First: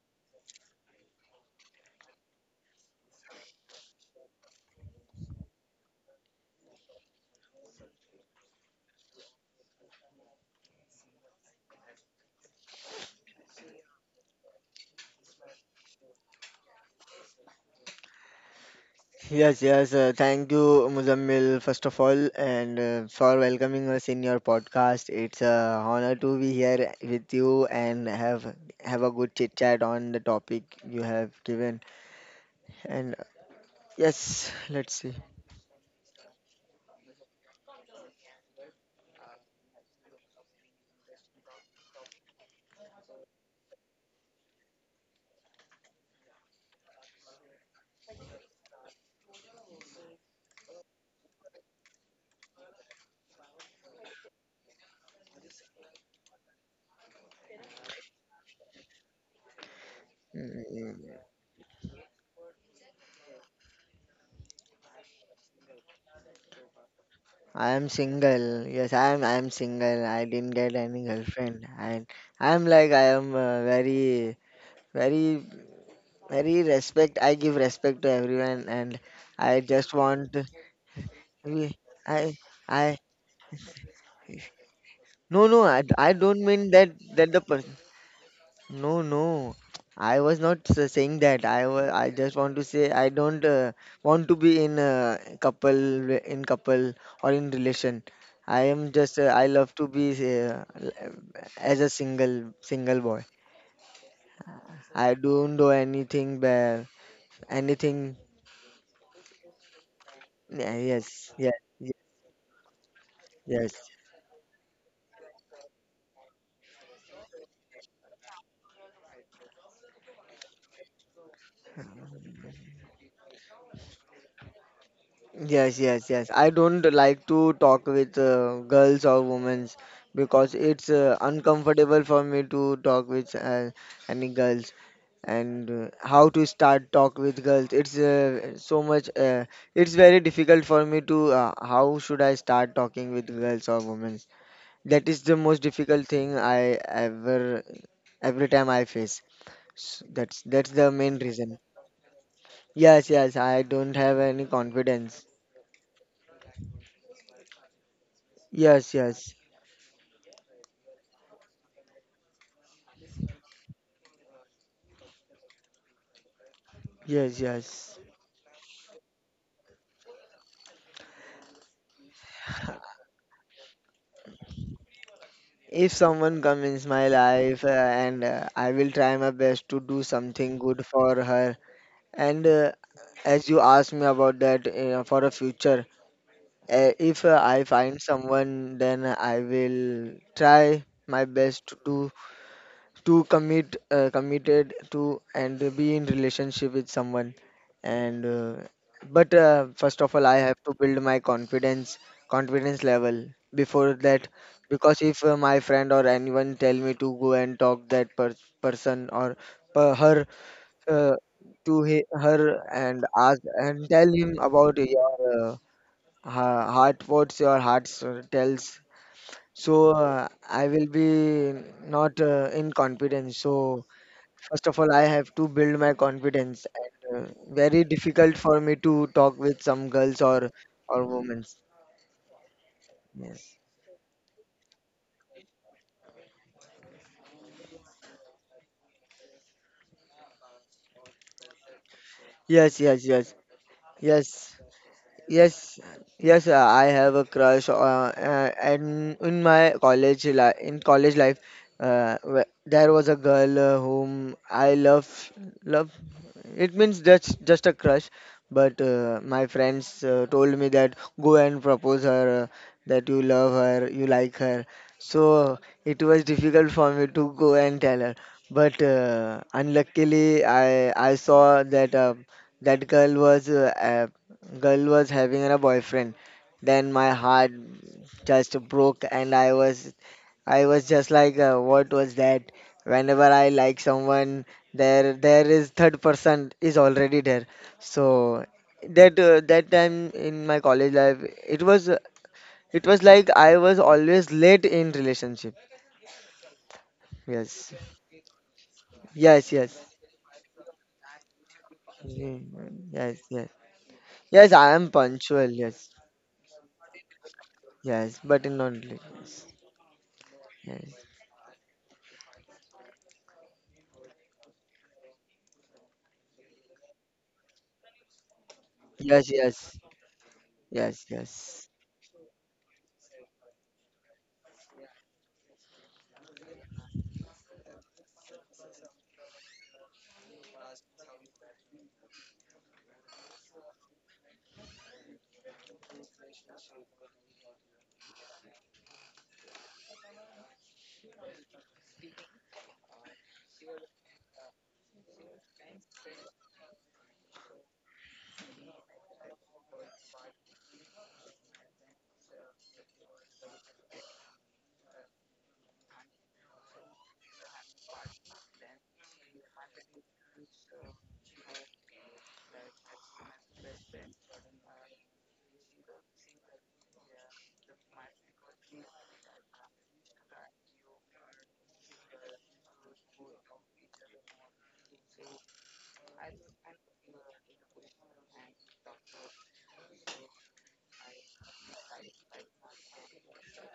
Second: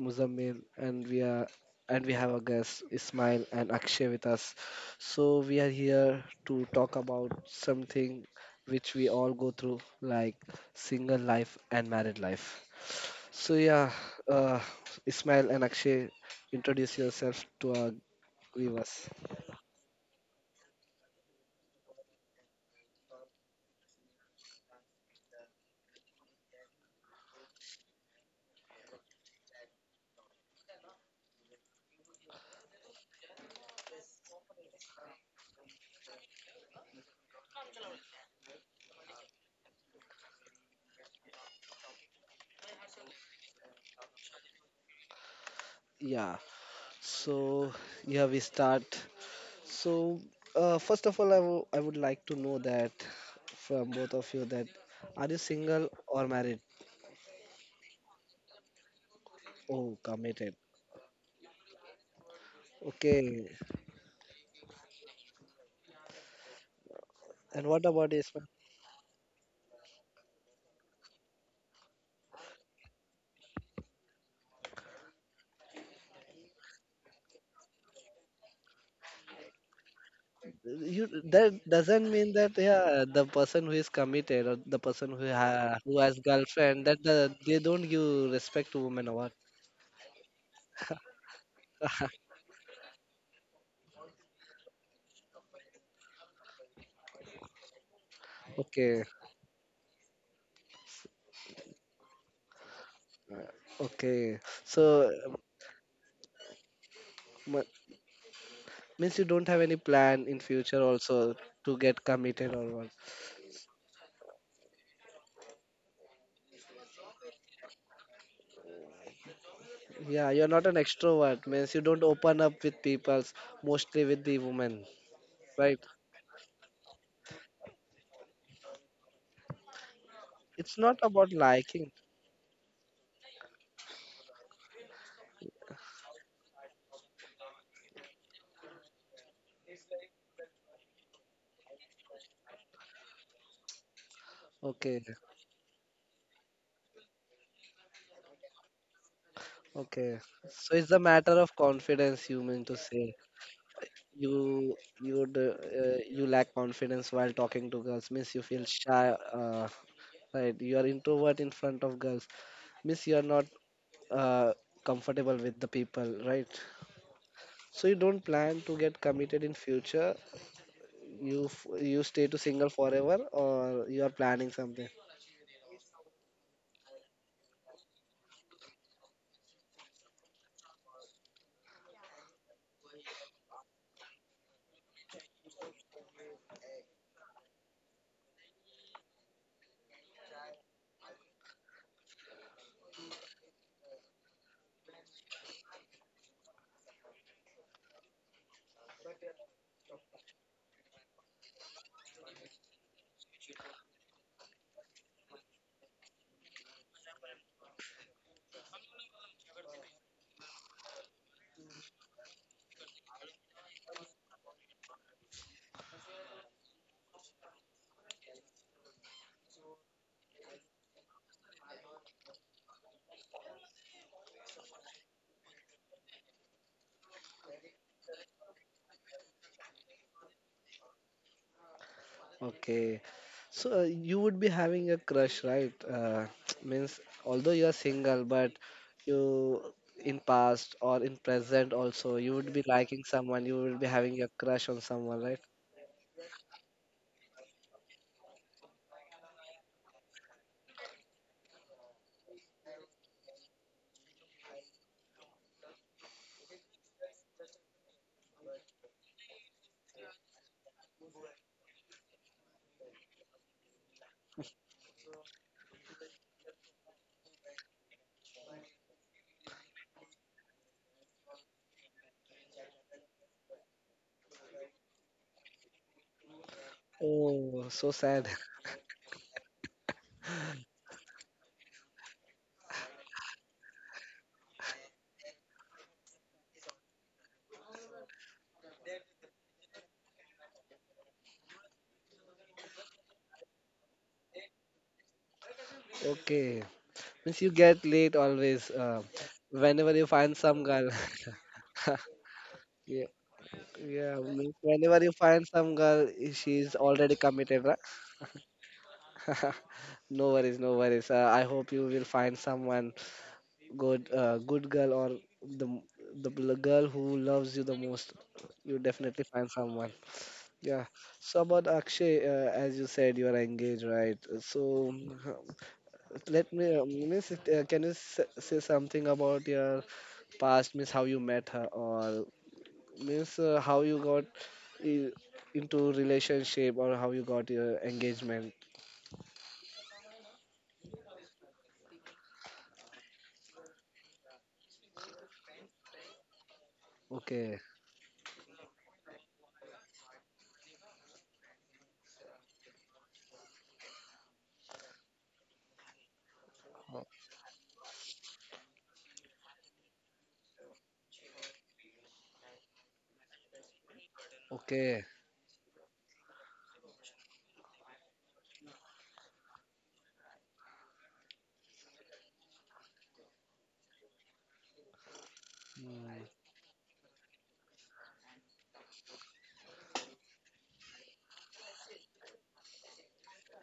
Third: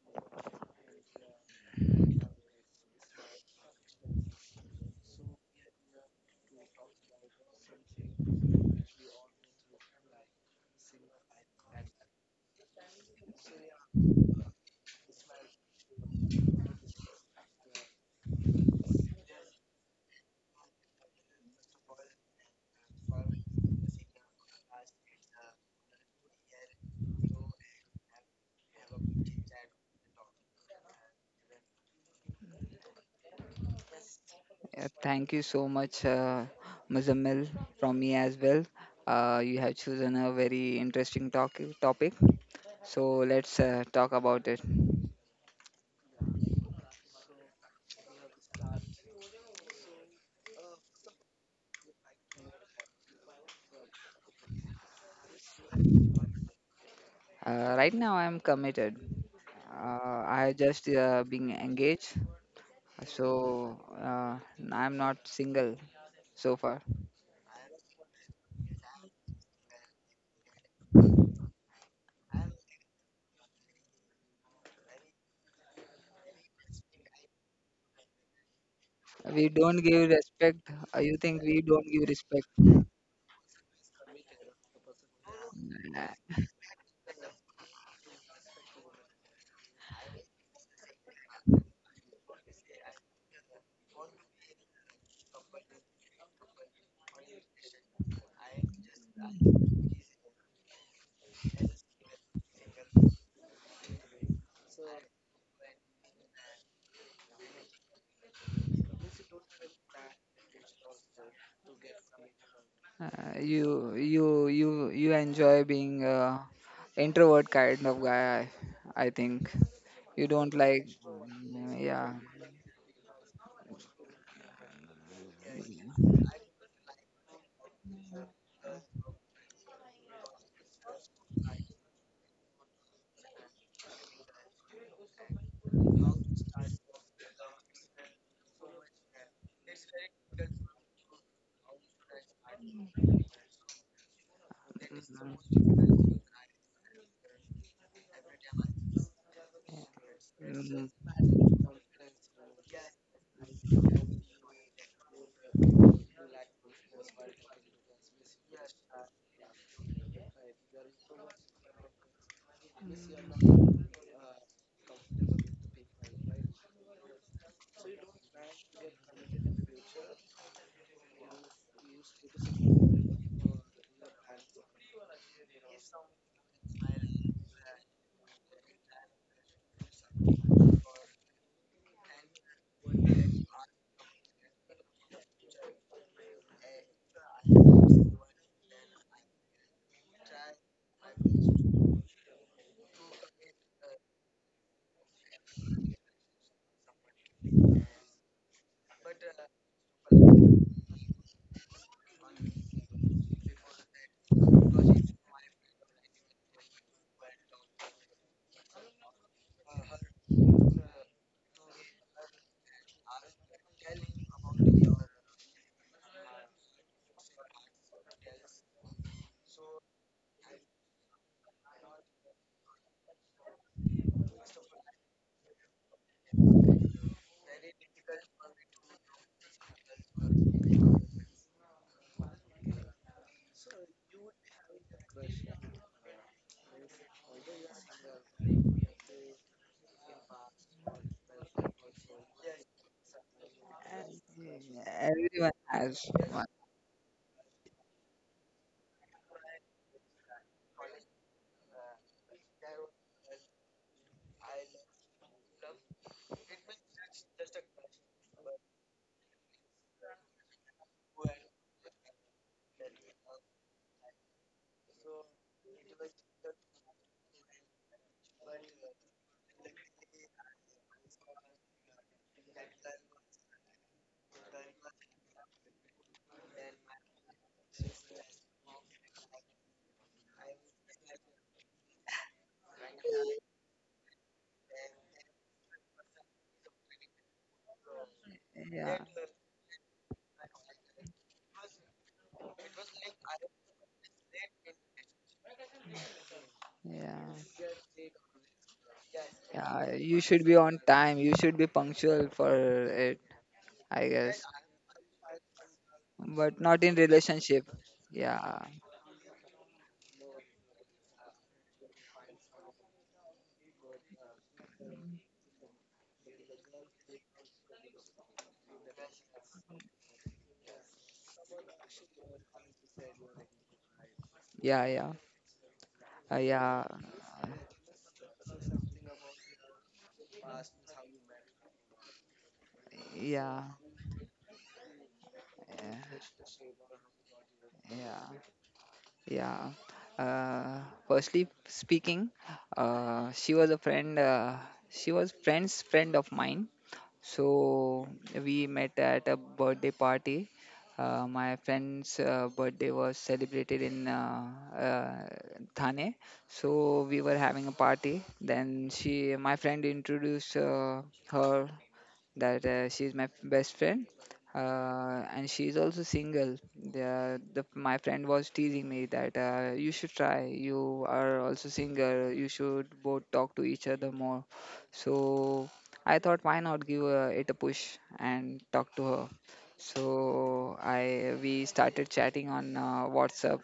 Muzammil, and we have our guests Ismail and Akshay with us. So we are here to talk about something which we all go through, like single life and married life. So yeah, uh, Ismail and Akshay, introduce yourself to our viewers. Yes, yes. Thank you, Muzammil, first of all, and for welcoming us in your podcast. It's a honor to be here with you and have a good chit chat on the topic you have given. And yes, let's see. Thank you so much, Muzammil, from me as well. You have chosen a very interesting topic, so let's talk about it. Yeah. So yeah, we start. So, first of all, I would like to know that from both of you that are you single or married? Right now, I am committed. Oh, I committed. just Mm, being engaged, Okay. so I'm not single so far. I And am what about this? single. Yes, I am. I am single. I didn't get any girlfriend, and I am like, I am very, very, very respect. I give respect to everyone, and We I don't just give want. respect. You, You think that we to- don't give doesn't mean I respect? that, I yeah, the person who is committed or the person who No, no, ha I, who I has don't mean that girlfriend that the they person. don't give respect to No, women or what? no, I was not saying that. I just want to say I don't want to be in a couple re- in couple or in relation. I am Okay. just I love to be as a single boy. Okay. I So, don't do anything bad, ma- anything. means you don't have any plan in Yeah, future yes, also yeah, to yes, get committed or what? Yes. You enjoy being introvert kind of guy, I think. You Yeah, you're don't not an like, extrovert, means mm, you don't yeah. open up with people, mostly with the women, Yes, right? yes, Mhm. yes. I don't like to talk with girls or women, because it's It's not about liking. uncomfortable for me to talk with any girls, and how to start talk with girls. It's so much. It's very difficult for me to how should I start talking with girls or women. That Okay, is the most difficult thing I every time I face. Okay. That's So the it's a main matter reason. of confidence, you mean to Yes, say. yes. I don't have any You confidence. you you lack confidence while talking to girls, means you feel Yes, shy, yes. Right? You are introvert in front of girls, means you are not uh, comfortable with the people, right? Yes, yes. So you don't plan to get committed in future. You stay to single forever, or you are planning something? If someone comes in my life, and I will try my best to do something good for her. And as you asked me about that, for a future, if I find someone, then I will try my best to do to commit, committed to and be in relationship with someone. And but first of all, I have to build my confidence level before that, because if my friend or anyone tell me to go and talk that person, or per- her uh, to he- her, and ask and tell him about your heart, what's your heart tells, so I will be not in confidence. So first of all, I have to build my confidence, and very difficult for me to talk with some girls or women. Okay. Yes, So you would be having a crush, right? Means although you are single, but you, in past or in present also you would be yes, yes, liking yes, someone. You would be having a yes. crush on someone, right? Everyone Yes, has yes, one. I have a crush. And in my college life, there was a girl, whom I love, love. It means that's just a crush. But my friends told me that go and propose her, that you love her, you like her. So it was difficult for me to go and tell her. But unluckily, I saw that, that girl was having a boyfriend. Then my heart Oh, so sad. just broke, and I was just like, what was that? Whenever I like someone, there is third person is already there. So Yeah, that time in my college life, it was like I was always late in relationship. Okay. Means you Yes, yeah, get late always. Yes, yes. yeah. Whenever you You find should be some on girl. time. You should be punctual for Mm, Yeah, yes, it, yes, I yeah. yes. guess. Means I am whenever you punctual. find some Yes, girl, But she's not in already committed, relationship. right? yes, but in Yeah, not late. Yes, No worries, no yes, worries. I hope you will find someone good, good girl or the m- the girl who loves you the most. You yes, definitely find yes. someone. Yeah. Yes, So yes, about Akshay, as you said, you are engaged, right? yeah, So yeah, let me, yeah, can you say something about your past, miss, how you met her, or miss, yeah, how you got i- into yeah. relationship, or how you got your Yeah. engagement? Yeah. Uh, Firstly speaking, she was a friend. She was friend's friend of mine. So Okay. we met at a birthday party. My friend's birthday was celebrated in uh, Thane. So o- we were having a party. Then she, my friend, introduced her that she's my best friend, Okay. And she's also single. The, the my friend was teasing me that you should try, you are also single, you should both talk to each other more. So I Hmm. thought, why not give it a push and talk to her. So i we started chatting on WhatsApp.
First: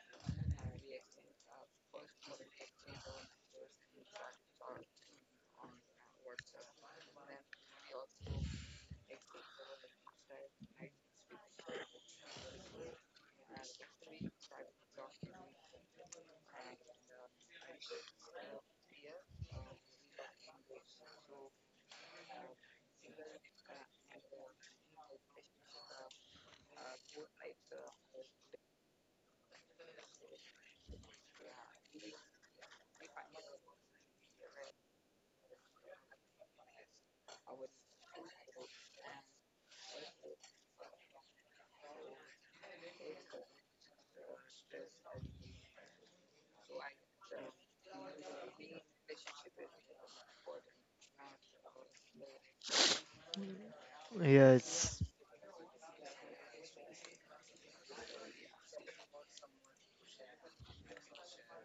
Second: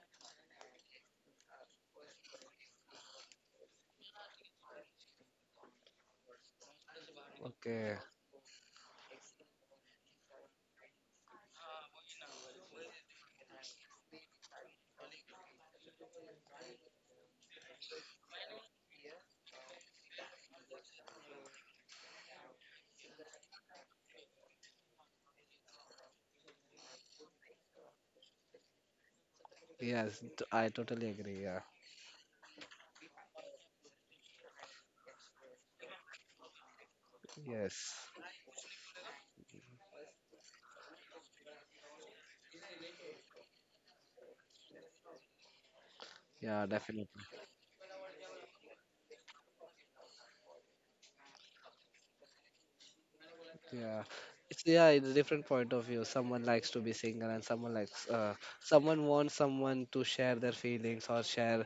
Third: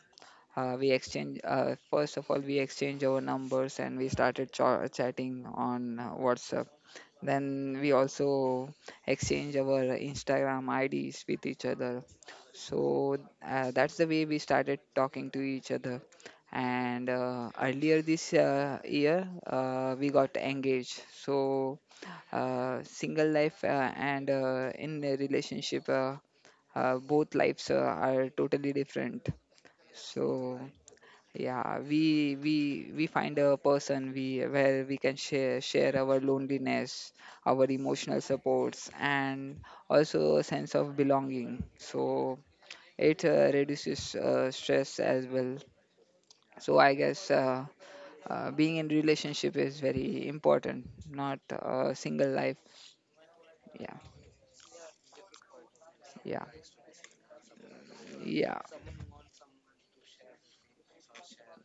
Uh, we exchange uh, first of all we exchange our numbers and we started chatting on WhatsApp. Then we Okay. also exchange our Instagram IDs with each other. So, that's the way we started talking to each other. And earlier this year, we got engaged. So, single life and in a relationship, both lives are totally different. Yes, So I totally agree. Yeah. yeah, we find a person, we where we can share our loneliness, our Yes. emotional supports, and also a sense of belonging, so it reduces stress as well. Yeah, So I definitely. guess being in relationship is very important, not single life. Yeah, Yeah. It's, yeah, yes, it's different point of view. Someone yeah, likes to be single and someone likes, yeah, someone wants someone to share their feelings or share,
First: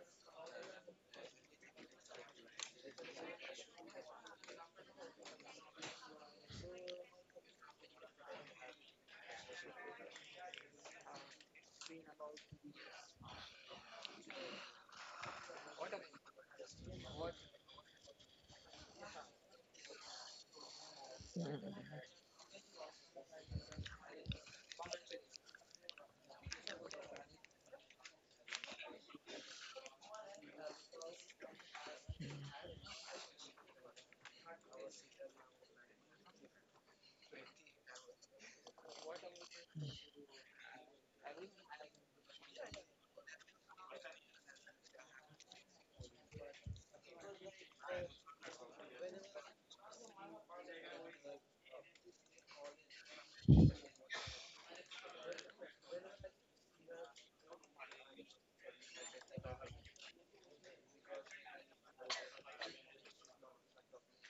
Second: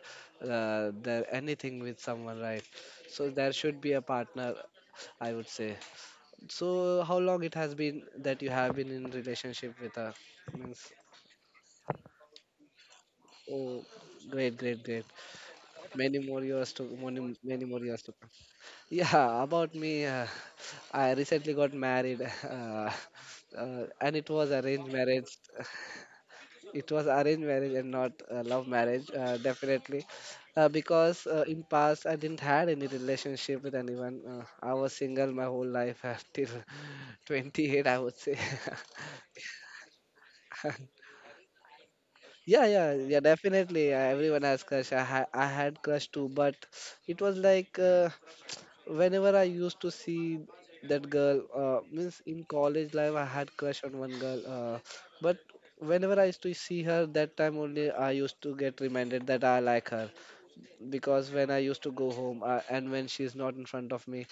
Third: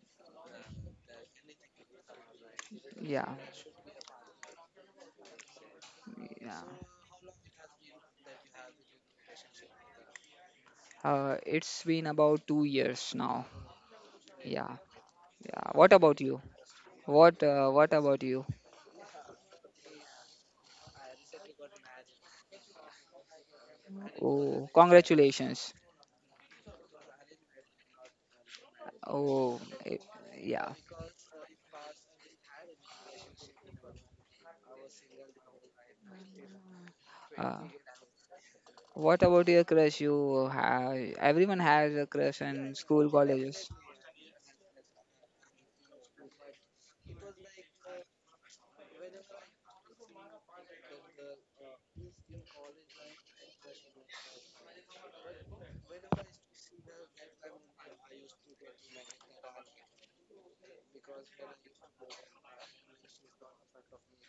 uh, their anything with someone, right? yeah, So there should be a partner, I would say. yeah, So how long it has been that you have been in relationship with her? Means, it's been about 2 years now. oh, great, Yeah, great, great. yeah. What about you? Many many more What years to. about you? Yeah, about me, I recently got married, and it was Oh, arranged marriage. congratulations. It was arranged marriage and not love marriage, Oh, definitely, yeah. because, in past I didn't had any relationship with anyone. I was single my whole life till Uh, 28, I would say. what about your crush? You have everyone has a crush Yeah, in yeah, school, yeah, colleges. definitely. Everyone has crush. I had crush too, but it was like, whenever I used to see that girl, means in college life I had crush on one girl, but whenever I used to see her, that time only I used to get reminded that I like her, because when I used to go home, and when she's not in front of me,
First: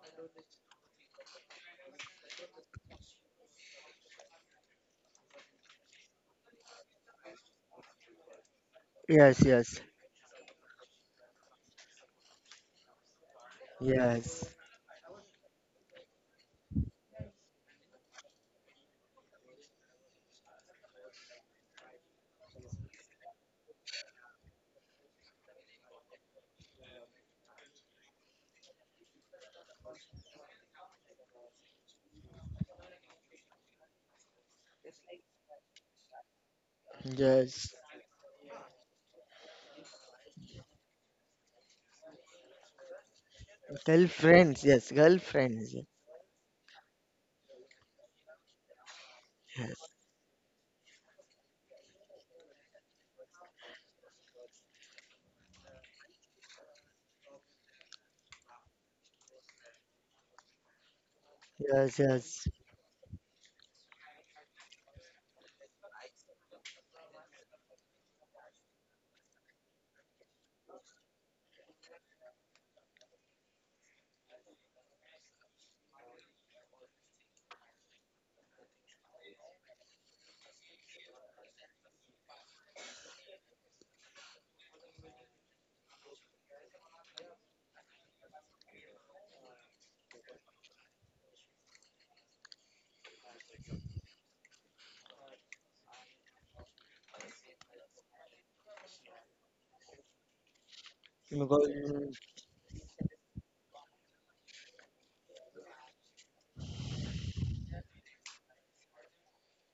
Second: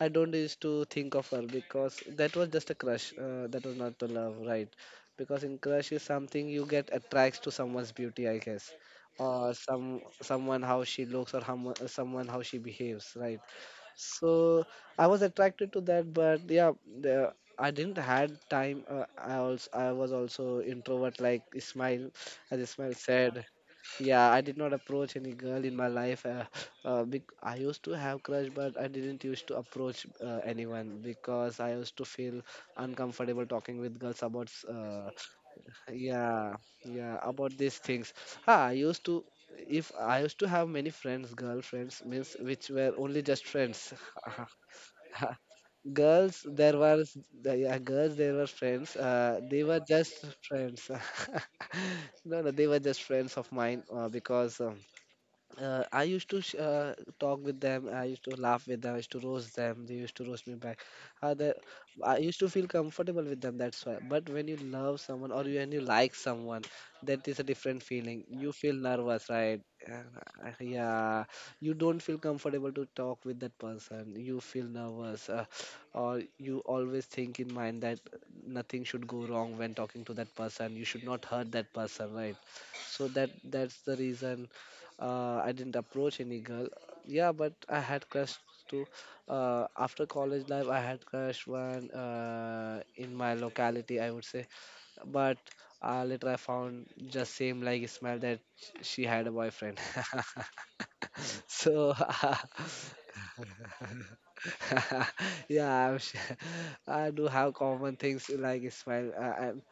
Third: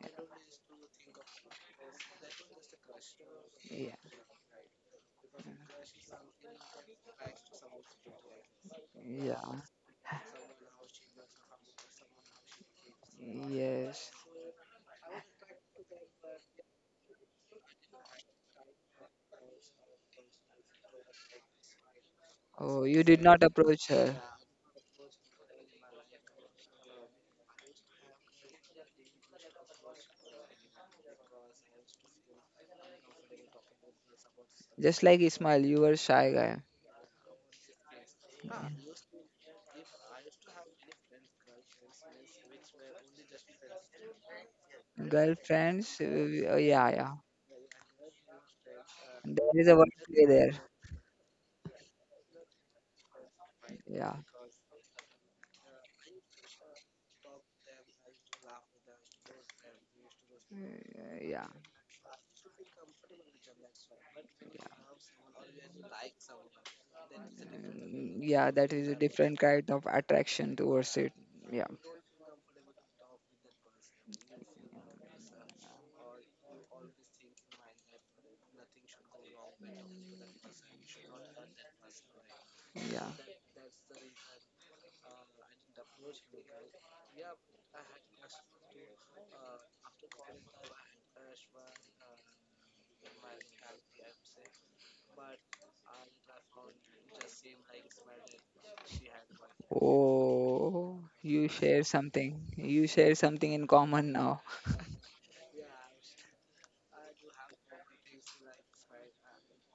I don't used to think of her, because that was just a crush. That was Yeah, not the love, right? Because in crush is something you get attracts to someone's beauty, I guess, yes, or yeah, yes, someone how she looks, or how, someone how she behaves, right? yes. yes, So I was attracted to that. But yeah, the, I didn't had time, uh, I was also introvert like Ismail, as Oh, Ismail you did not said. approach her. Yeah, I did not approach any girl in my life. Uh, I used to have crush, but I didn't used to approach, anyone because I used to feel uncomfortable talking with girls about. Just like Ismail, you were shy Yeah, guy. yeah, about yes. these things. Ah, I used to. If I used to have many friends, girlfriends, means which were only just friends. Girlfriends, yes, girlfriends. Girlfriends, Girls, there yeah, yeah. was, yeah, girls, they were friends, There they is a were Yes, word play just there. friends. No, no, they were just friends of mine, Yeah, because, I used to talk with them. I used to laugh with them. I used to roast them. They used to roast me back. Uh, yeah, the, yes, I used yes. to feel comfortable with them. That's why. But when you love yeah. someone, when you like someone, that is a different Mm, feeling. yeah, You that feel is a nervous, different right? kind of attraction towards it. Yeah, Yeah, you don't feel comfortable to talk with that person. You feel nervous, or you always think in mind that nothing should go wrong when talking to that person. You should not hurt that person, right? yeah. So that's the reason, I didn't approach any girl. Yeah, but I had crush too. After college life, I had crush one, in my locality, I would say. But, later I found just same like Ismail that she had a boyfriend. Oh, Because So you share something in common now. yeah, I'm sure. I do have common things like Ismail.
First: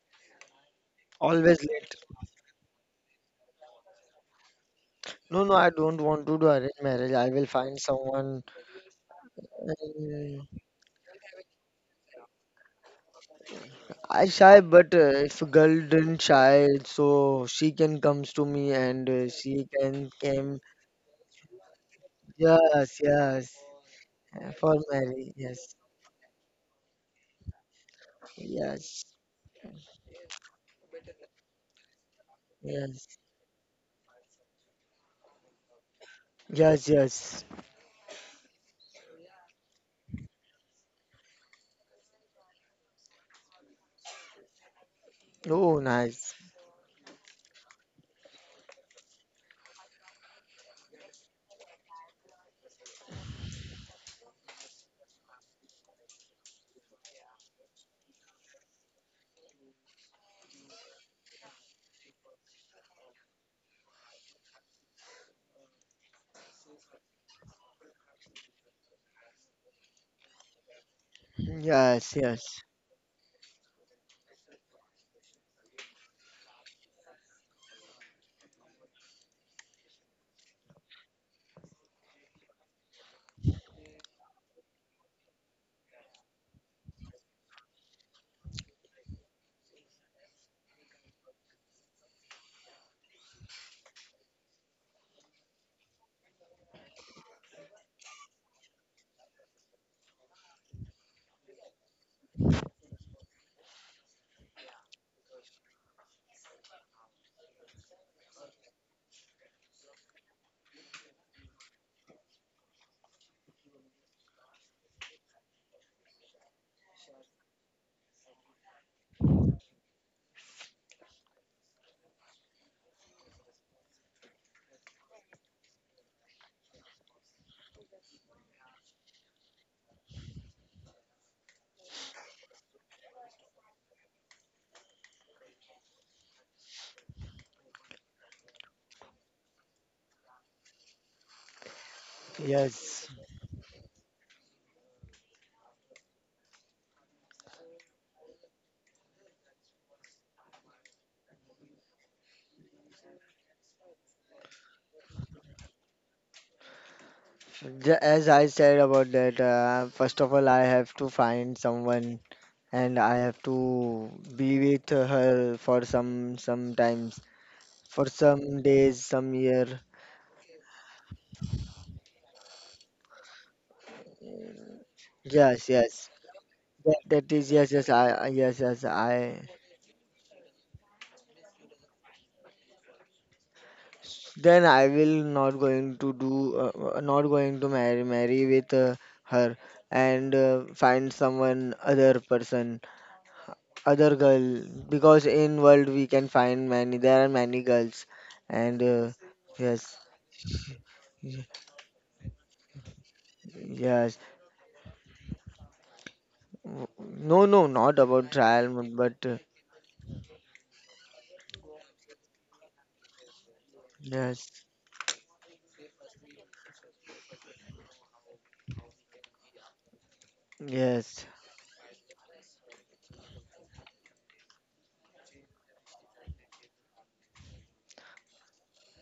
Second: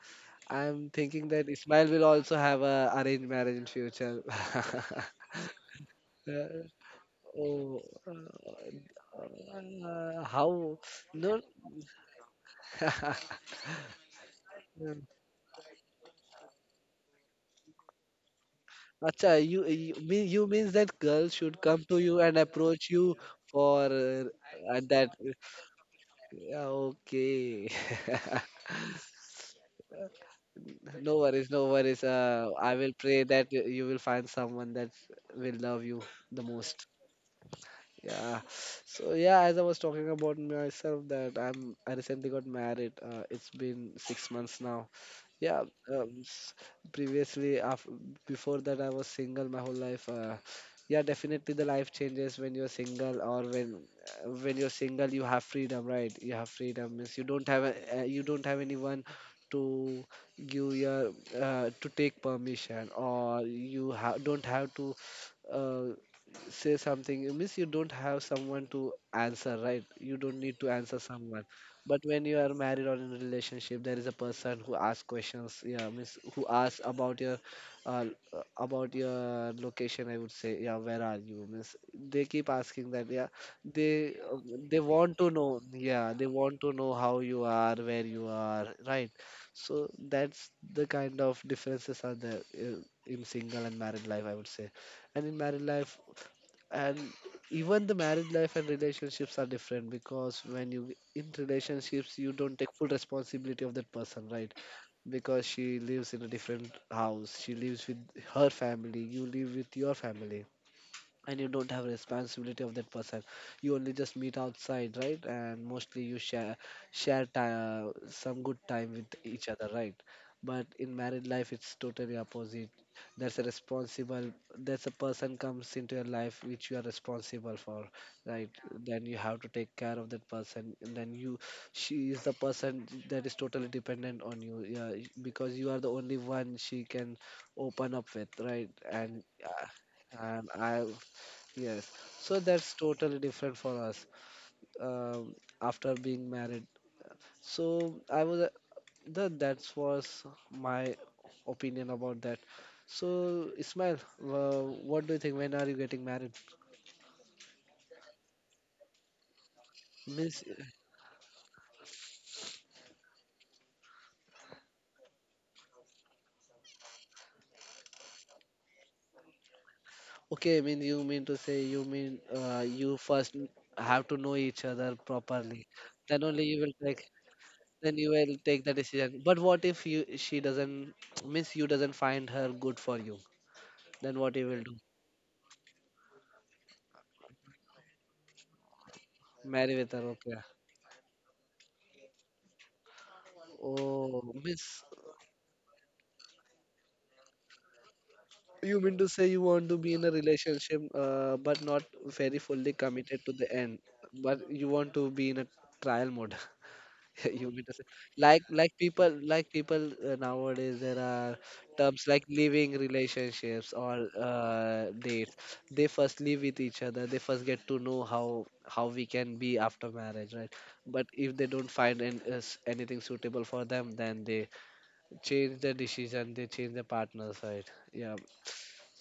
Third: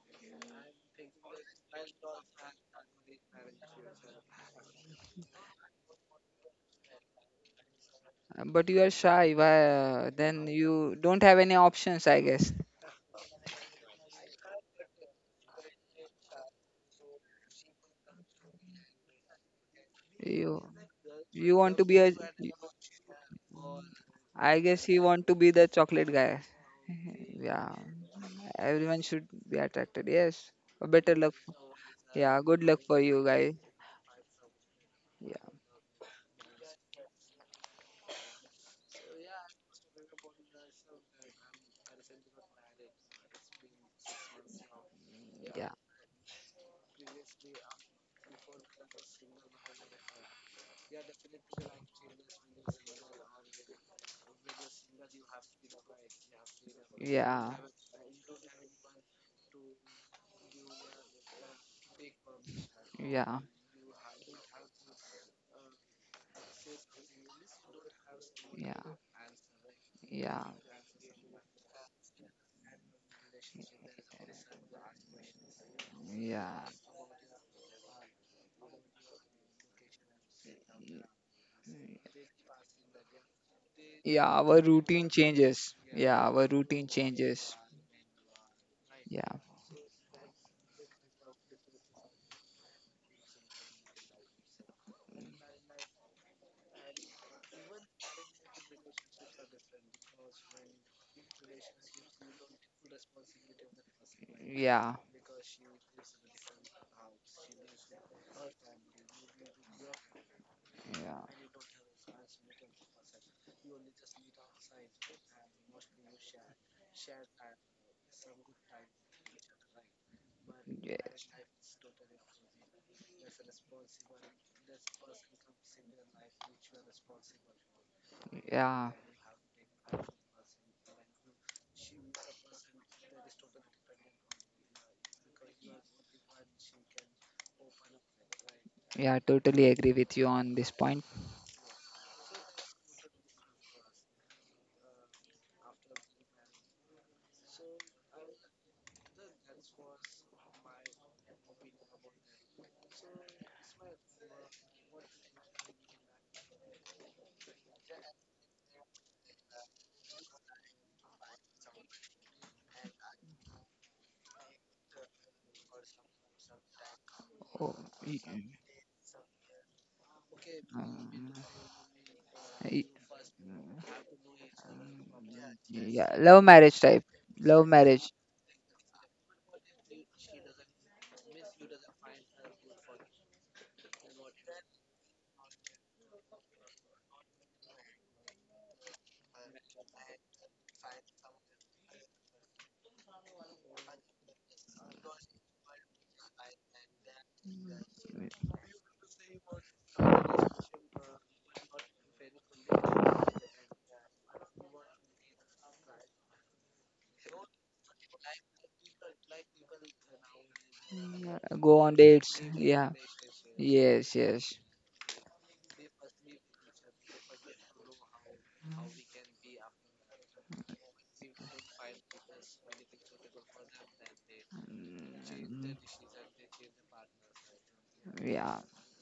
I'm thinking that always Ismail late. will also have a arranged marriage in future. No, no, I don't want to Yeah, do arranged marriage. I will find oh, someone. But you are shy, why then Mm, how? you don't have No. any options, I guess. I shy, but if a girl didn't shy, so she can comes to me and Acha, she you can mean you you came. means that girls you should want come to be to a. you and approach Yes, you yes. for, uh, I For guess you that? want to marriage, be yes, the chocolate guy. Yeah, okay. Yeah, everyone yes, should be attracted, yes. Better No luck. worries, no worries. Yeah, good I luck will for you yes, pray that guys. You will find someone that will love you the most. yes, yes. Yeah. So yeah, as I was talking about myself, that I recently got married. It's been 6 months now. Yeah, Yeah, yeah, Oh, um, nice. s- previously, af before that, I was single my whole life. Yeah, definitely the life changes when you're single, or when, when you're single, you have freedom, right? You have freedom means you don't yeah, have a, you don't have anyone to give your, to take permission, yeah, or you ha don't have to, uh, say something. It means you don't have someone yeah, to answer, right? You don't yeah, need to answer someone. But Yes, when you are yes, married or in a relationship, there is a person who asks questions. Yeah, means who yeah, asks about your, uh, about your location. I would say, yeah, where are you? Means they keep asking that. Yeah, they yeah, uh, our they routine want to know. changes Yeah, yeah they our want to routine know how you changes. are, where you are, right? Yeah, So that's the kind of differences are there, in single and married life. I would say, and in married life, and even the marriage life and relationships are different, because when you in relationships you don't take full responsibility of that person, right? yeah, Because she lives in a different house, she lives with her family, you live with your family, yeah, and you don't have responsibility of that person. You only just meet outside, right? And mostly you share some good time with each other, right? But in yeah, married life it's totally opposite. that's a responsible that's a person comes into your life which you are responsible for, right? yeah. Then you have to take care of that person, and then you, she is the person that is totally dependent on you, yeah, because you are the only one she can open up with, right? Yeah, and uh, totally agree with you and on this I. point. Yes, so that's yes. totally different for us, um, after being married. So I was, that was my opinion about that. So Ismail, what do you think? When are you getting married? As I said about that, first of Means, all, I have to find someone and I have to be with her for some times, Oh, for y- some days, some year. okay, I mean you um, mean to say, y- you first have to know each other properly. Yes, yes. yeah, Then love only you will marriage That, type. take. that is Love yes, yes. Then you marriage. Will Yes, take the yes. decision. But I what if you she doesn't means you doesn't find her good for you? Then what you will then do? I will not going to do not going to marry marry with her, Marry with her? Okay. and find someone other person, other Oh, girl, miss, because in world we can find many there are many girls, you and mean to say you want to be yes, in a relationship, but not very fully committed to the end, yes. but you want to be in a trial mode. W- no, You mean no, to say, not about trial, but like people, nowadays, there are Yeah, go on terms like dates. living Yeah, relationships or, yes, yes, yes. Dates. They first live with each other. They first get to know how we can be after marriage, right? But yes, if they don't find an, anything suitable for them, then they change the Mm, decision, they change the partners, right? Yeah, yeah,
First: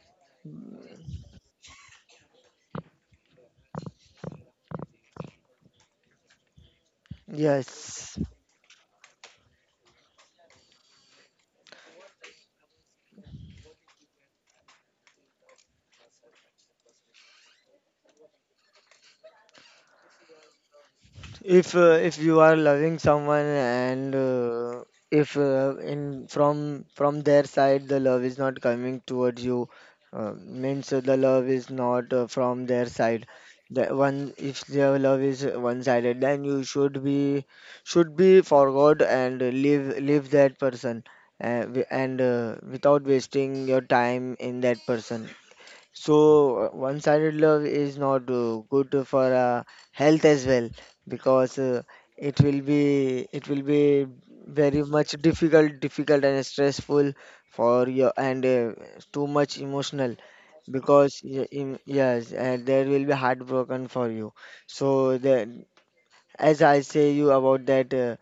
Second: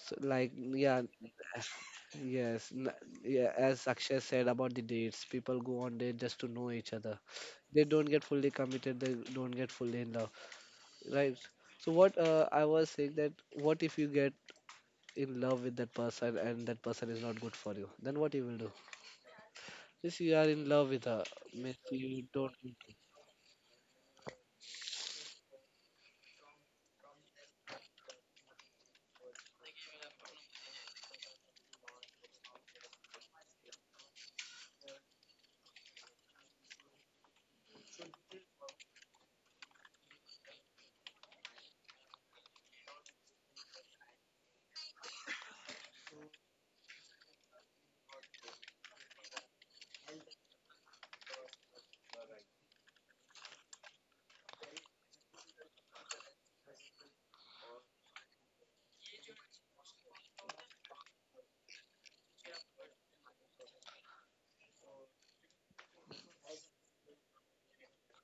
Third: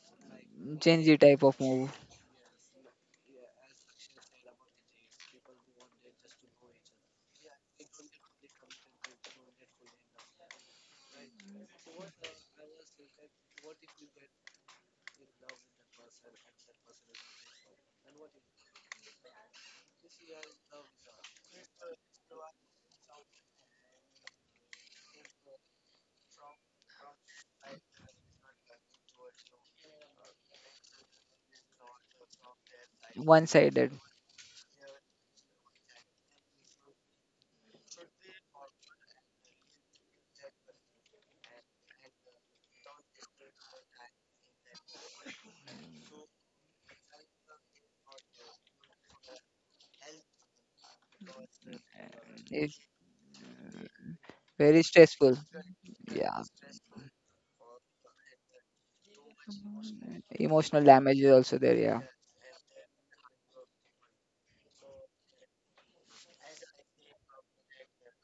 so like, yeah. change the type of move. yes n- yeah, as Akshay said, about the dates, people go on date just to know each other. They don't yes. get fully committed, they don't get fully in love, right? So what I was saying that, what if you get in love with that person and that person is not good for you, then what you will do if you are in love with her? Means If you you don't. are loving someone, and if in from their side, the love is not coming towards you, means, the love is not from their side. One The sided. one, if their love is one sided, then you should be, forgot, and leave that person, wi- and without wasting your time in that person. So, one-sided love is not good for health as well, because, it will It's be it will be very very much stressful. difficult Yeah. and stressful for your, and too much emotional, Emotional damage because is also there. Yeah. yes, and there will be heartbroken for you. So that, as I say you about that,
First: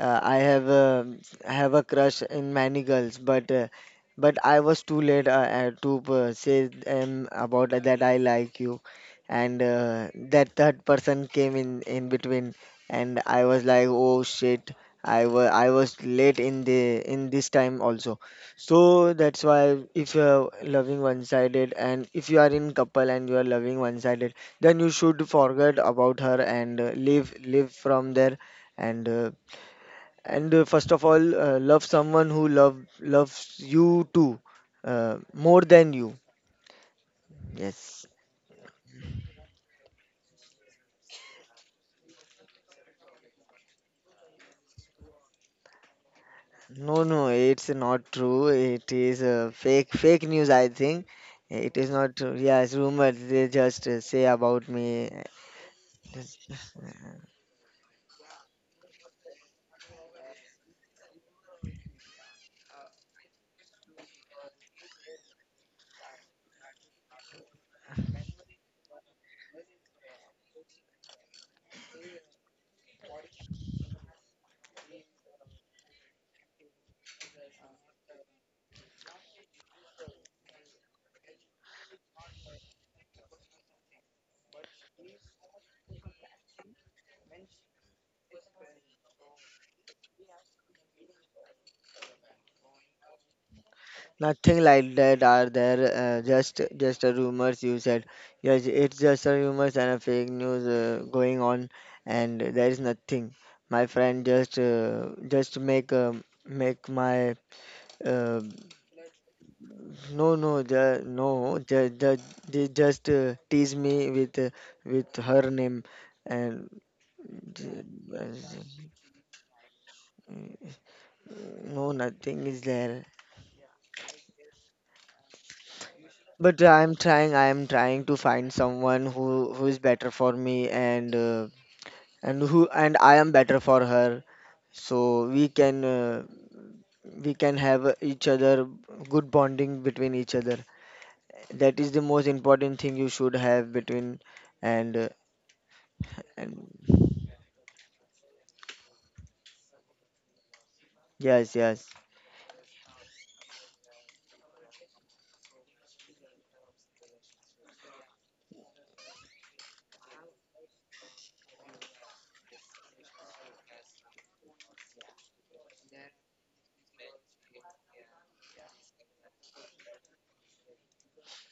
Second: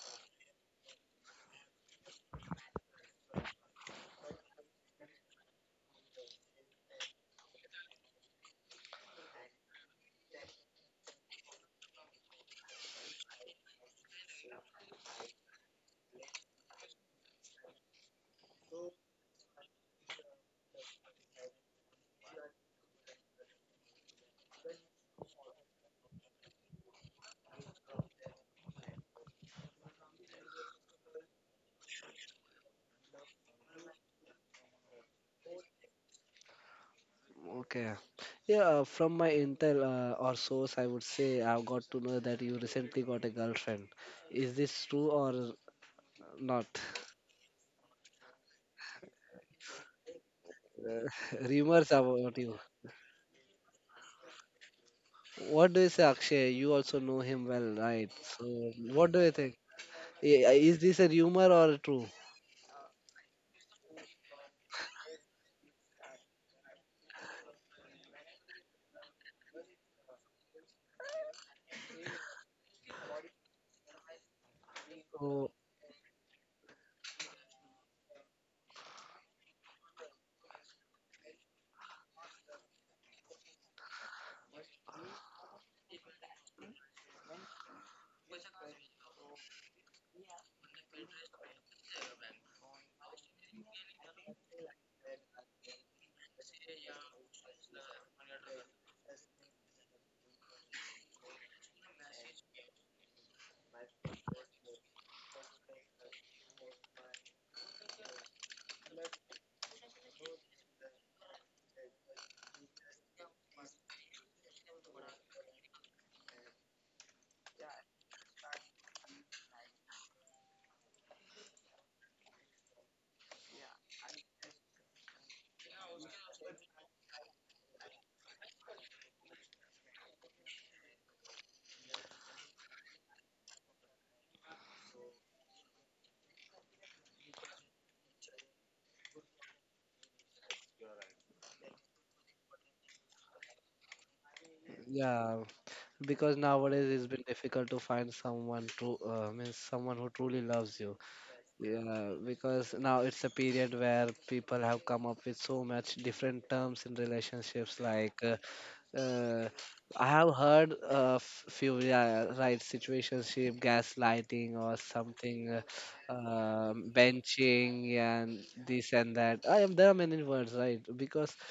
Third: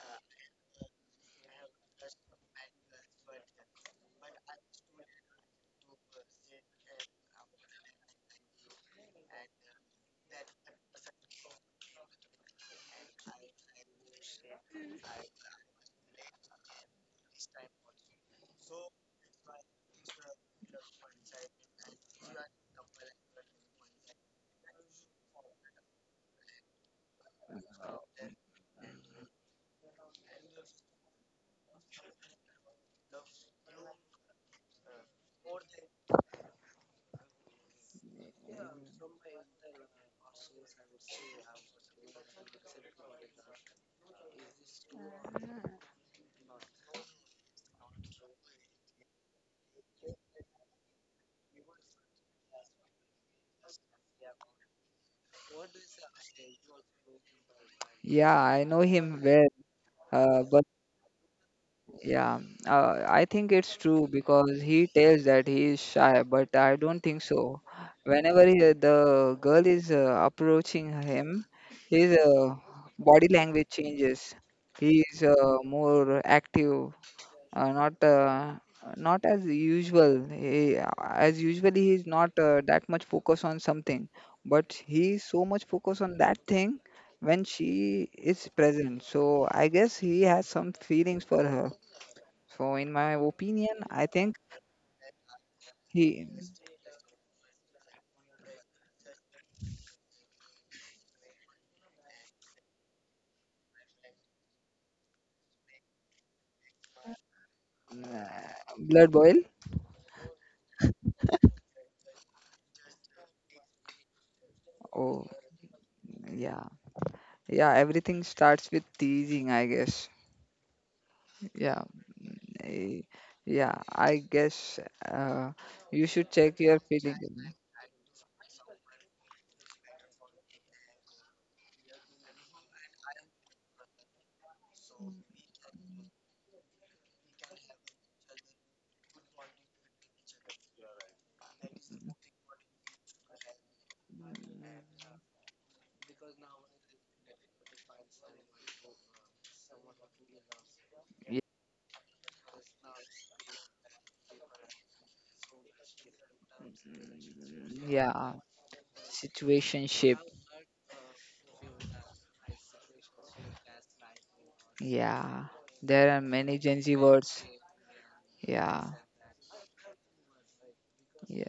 uh, I have a, I have a crush in many girls, but but I was too late, to say, about that I like you, and that third person came in between, and I was like, oh shit, I was late in the in this time also, so that's why if you're loving one-sided, and if you are in couple and you are loving one-sided, then you should forget about her, and live from there, and first of all, love someone who loves you too, more than you. Okay. Yes. Yeah, from my intel or source, I would say I've got to know that you recently got a girlfriend. Is this true or not? No, no, it's not true. It is fake news, I think. It is Rumors not true. about you. Yes, rumors, they just say about me. What do you say, Akshay? You also know him well, right? Yeah. I So, know what do him you well. think? But Is this a rumor or true? yeah, I think it's true because he tells that he is shy, but I don't think so. The girl is approaching him, his body language changes. He is Oh, more active. Not not as usual. As usually, he's not that much focused on something, but he's so much focused on that thing when she is present. So I guess he has some feelings for her. So in my opinion, I think Nothing like that are there, he just a rumors, you said. Yes, it's just a rumors and a fake news, going on, and there is nothing. My friend just, make, make my, uh, uh, blood boil. no, no, they just tease me with, with Oh her name. And, yeah, yeah. uh, Everything starts with teasing, I guess. Yeah, no, nothing is eh, there. yeah. I guess uh, you should check But your I'm feelings. trying. I'm trying to find someone who is better for me. And. And who and I am better for her. So we can, have each other good bonding between each other. That is the most important thing you should have between, and, yeah, because and nowadays it's been difficult to find someone true, means someone who truly loves you. yes, yes, Yeah, because now it's a period where people have come up with so much different terms in relationships. Yeah, uh, I situationship. have heard a few, yeah, right, situationship, gaslighting, or Yeah, something, there are many Gen Z words. benching, and this Yeah, and that. There are many words, right? Because yeah,